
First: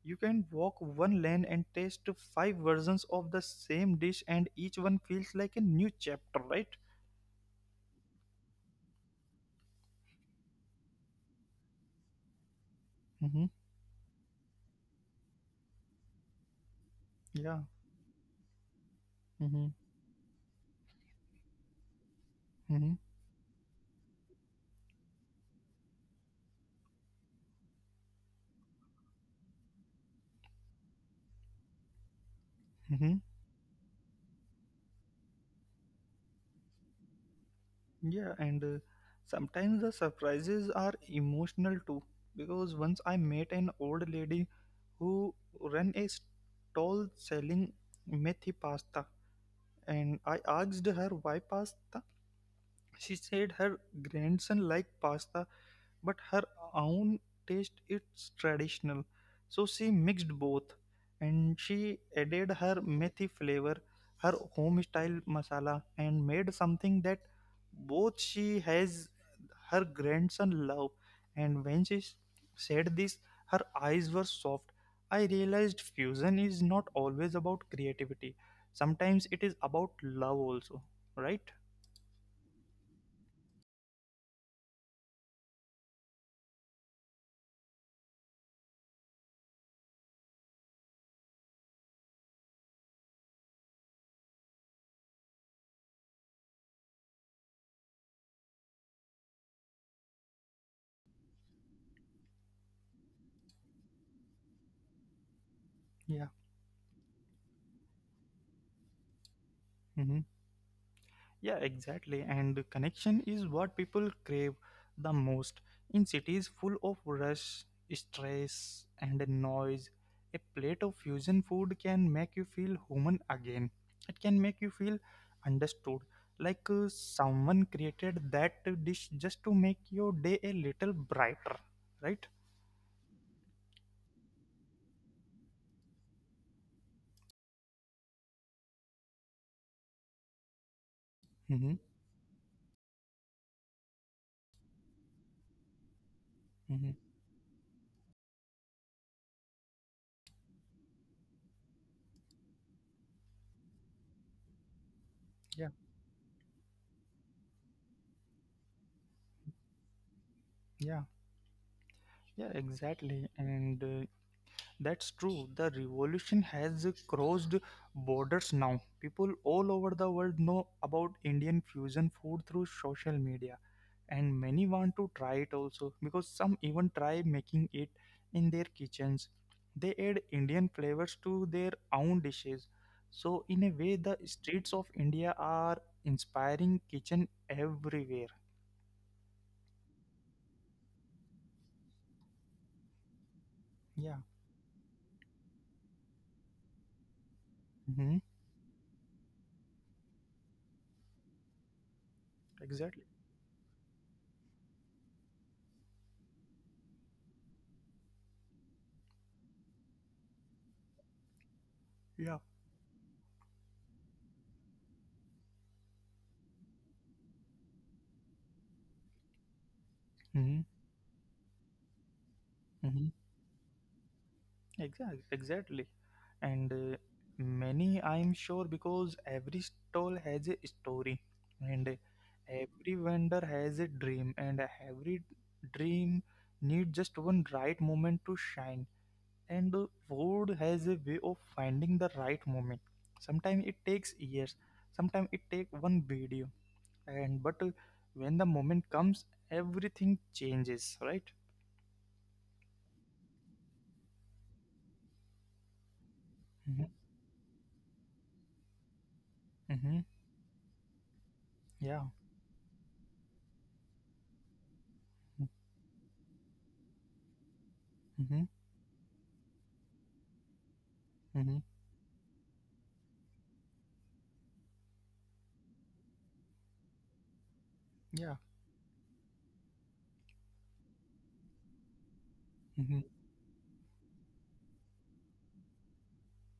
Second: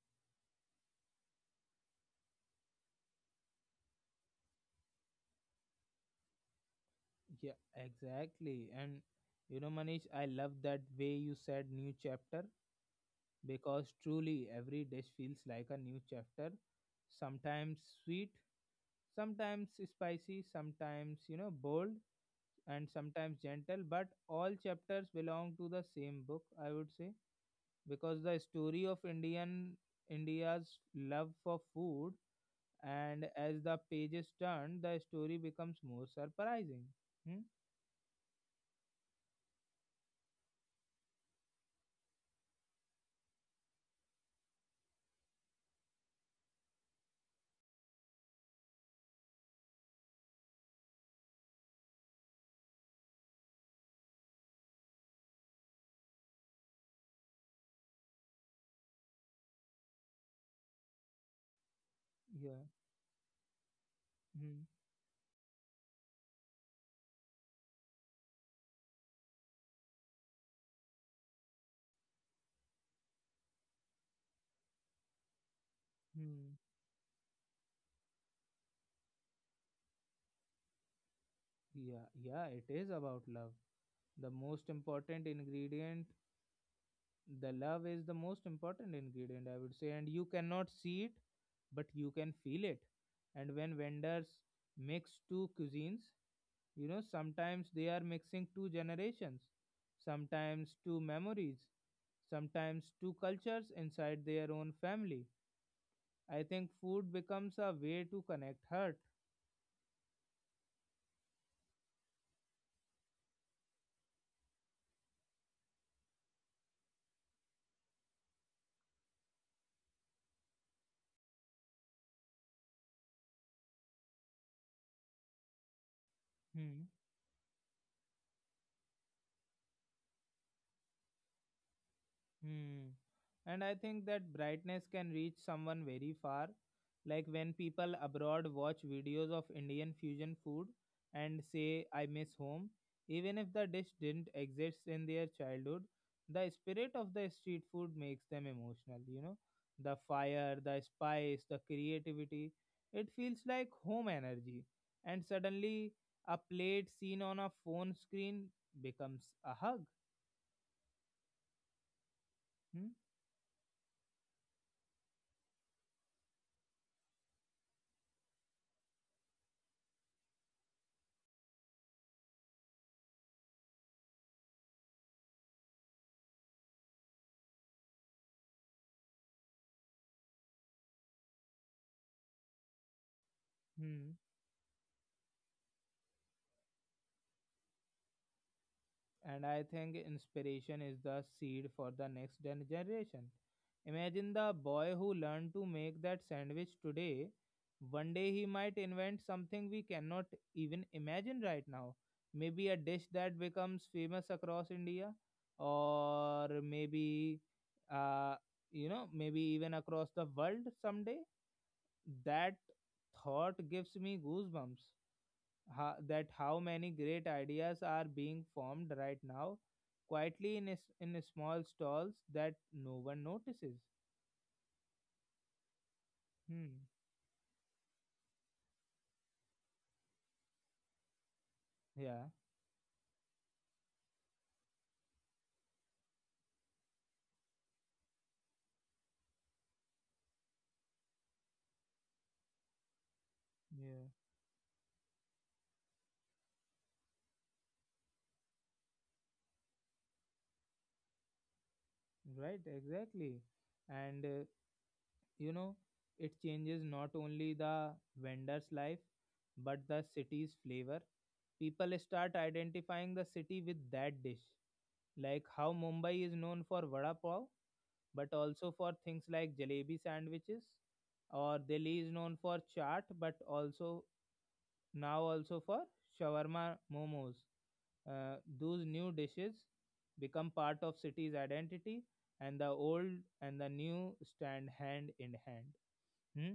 S2: You can walk one lane and taste five versions of the same dish and each one feels like a new chapter, right?
S1: Yeah, exactly. And you know, Manish, I love that way you said new chapter
S2: Mm-hmm.
S1: because truly every dish feels like a new chapter.
S2: Yeah.
S1: Sometimes sweet,
S2: Mm-hmm.
S1: sometimes spicy, sometimes, you know, bold, and
S2: Mm-hmm.
S1: sometimes gentle. But all chapters belong to the same book, I would say, because the story of Indian India's love for food,
S2: Mm-hmm.
S1: and as the pages turn, the story becomes more surprising. Hmm?
S2: Yeah, and uh, sometimes the surprises are emotional too, because once I met an old lady who ran a stall selling methi pasta, and I asked her why pasta. She said her grandson liked pasta but her own taste it's traditional, so she mixed both, and she added
S1: Yeah.
S2: her methi flavor, her
S1: Hmm.
S2: home style masala, and made something that both she has her grandson love. And when she s- said this, her eyes were soft. I realized fusion
S1: Hmm.
S2: is not always about creativity, sometimes it is about love also, right?
S1: Yeah. Yeah. It is about love. The most important ingredient, the love is the most important ingredient, I would say. And you cannot see it, but you can feel it. And when vendors mix two cuisines, you know, sometimes they are mixing two generations, sometimes two memories, sometimes two cultures inside their own family.
S2: Yeah.
S1: I think food becomes a way to connect hurt.
S2: Mhm. Yeah, exactly. And connection is what people crave the most. In cities full of rush, stress, and noise, a plate of fusion food can make you feel human again. It can make you feel understood. Like uh,
S1: Hmm.
S2: someone created that dish just to make your day a little brighter, right?
S1: Hmm. And I think that brightness can reach someone very far. Like when people abroad watch videos of Indian fusion food and
S2: Mm-hmm.
S1: say, I miss home, even if the dish didn't exist in their childhood, the
S2: Mm-hmm.
S1: spirit of the street food makes them emotional. You know, the fire, the spice, the creativity, it feels like home energy. And
S2: Yeah,
S1: suddenly, a plate seen on a phone screen becomes a hug.
S2: yeah, yeah,
S1: Hmm?
S2: exactly. And uh, That's true. The revolution has crossed borders now. People all over the world know about Indian fusion food through social media, and many want to try it also, because some even try making it in their kitchens. They add Indian flavors to their own dishes. So, in a way,
S1: Hmm.
S2: the streets of India are inspiring kitchen everywhere.
S1: And I think inspiration is the seed for the next gen- generation.
S2: Yeah.
S1: Imagine the boy who learned to make that sandwich today. One
S2: Hmm.
S1: day he might invent something we cannot even imagine right now. Maybe a
S2: Exactly.
S1: dish that becomes famous across India, or maybe, uh, you know, maybe even across the world someday.
S2: Yeah.
S1: That thought gives me goosebumps, how, that how many great ideas are being formed right now
S2: Hmm.
S1: quietly in s- in small stalls that no one notices.
S2: Exactly, exactly. And
S1: Hmm.
S2: uh, many, I'm sure, because every stall has a story, and uh,
S1: Yeah.
S2: every vendor has a dream, and every dream needs just one right moment to shine. And uh, food has a way of finding the right moment. Sometimes it
S1: Yeah,
S2: takes years, sometimes it takes one video, and but uh, when the moment comes, everything changes, right?
S1: right, exactly. And uh, you know, it changes
S2: Mm-hmm.
S1: not only the vendor's life but
S2: Mm-hmm.
S1: the city's flavor. People
S2: Yeah.
S1: start identifying the city with that dish,
S2: Mm-hmm.
S1: like how mumbai is known for vada pav but
S2: Mm-hmm.
S1: also for things like jalebi sandwiches,
S2: Mm-hmm.
S1: or Delhi is known for chaat but also now also for shawarma, momos,
S2: Yeah.
S1: uh, those new dishes become part of city's identity, and the old and the new stand hand in hand. Hmm?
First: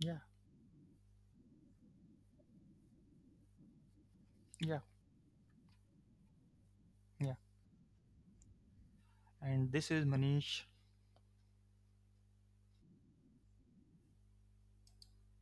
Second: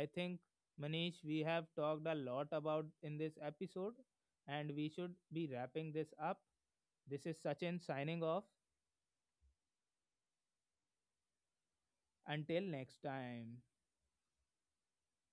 S1: I think Manish we have talked a lot about in this episode and
S2: yeah,
S1: we should be wrapping this up. This
S2: yeah.
S1: is sachin signing off.
S2: And this is Manish.
S1: Until next time.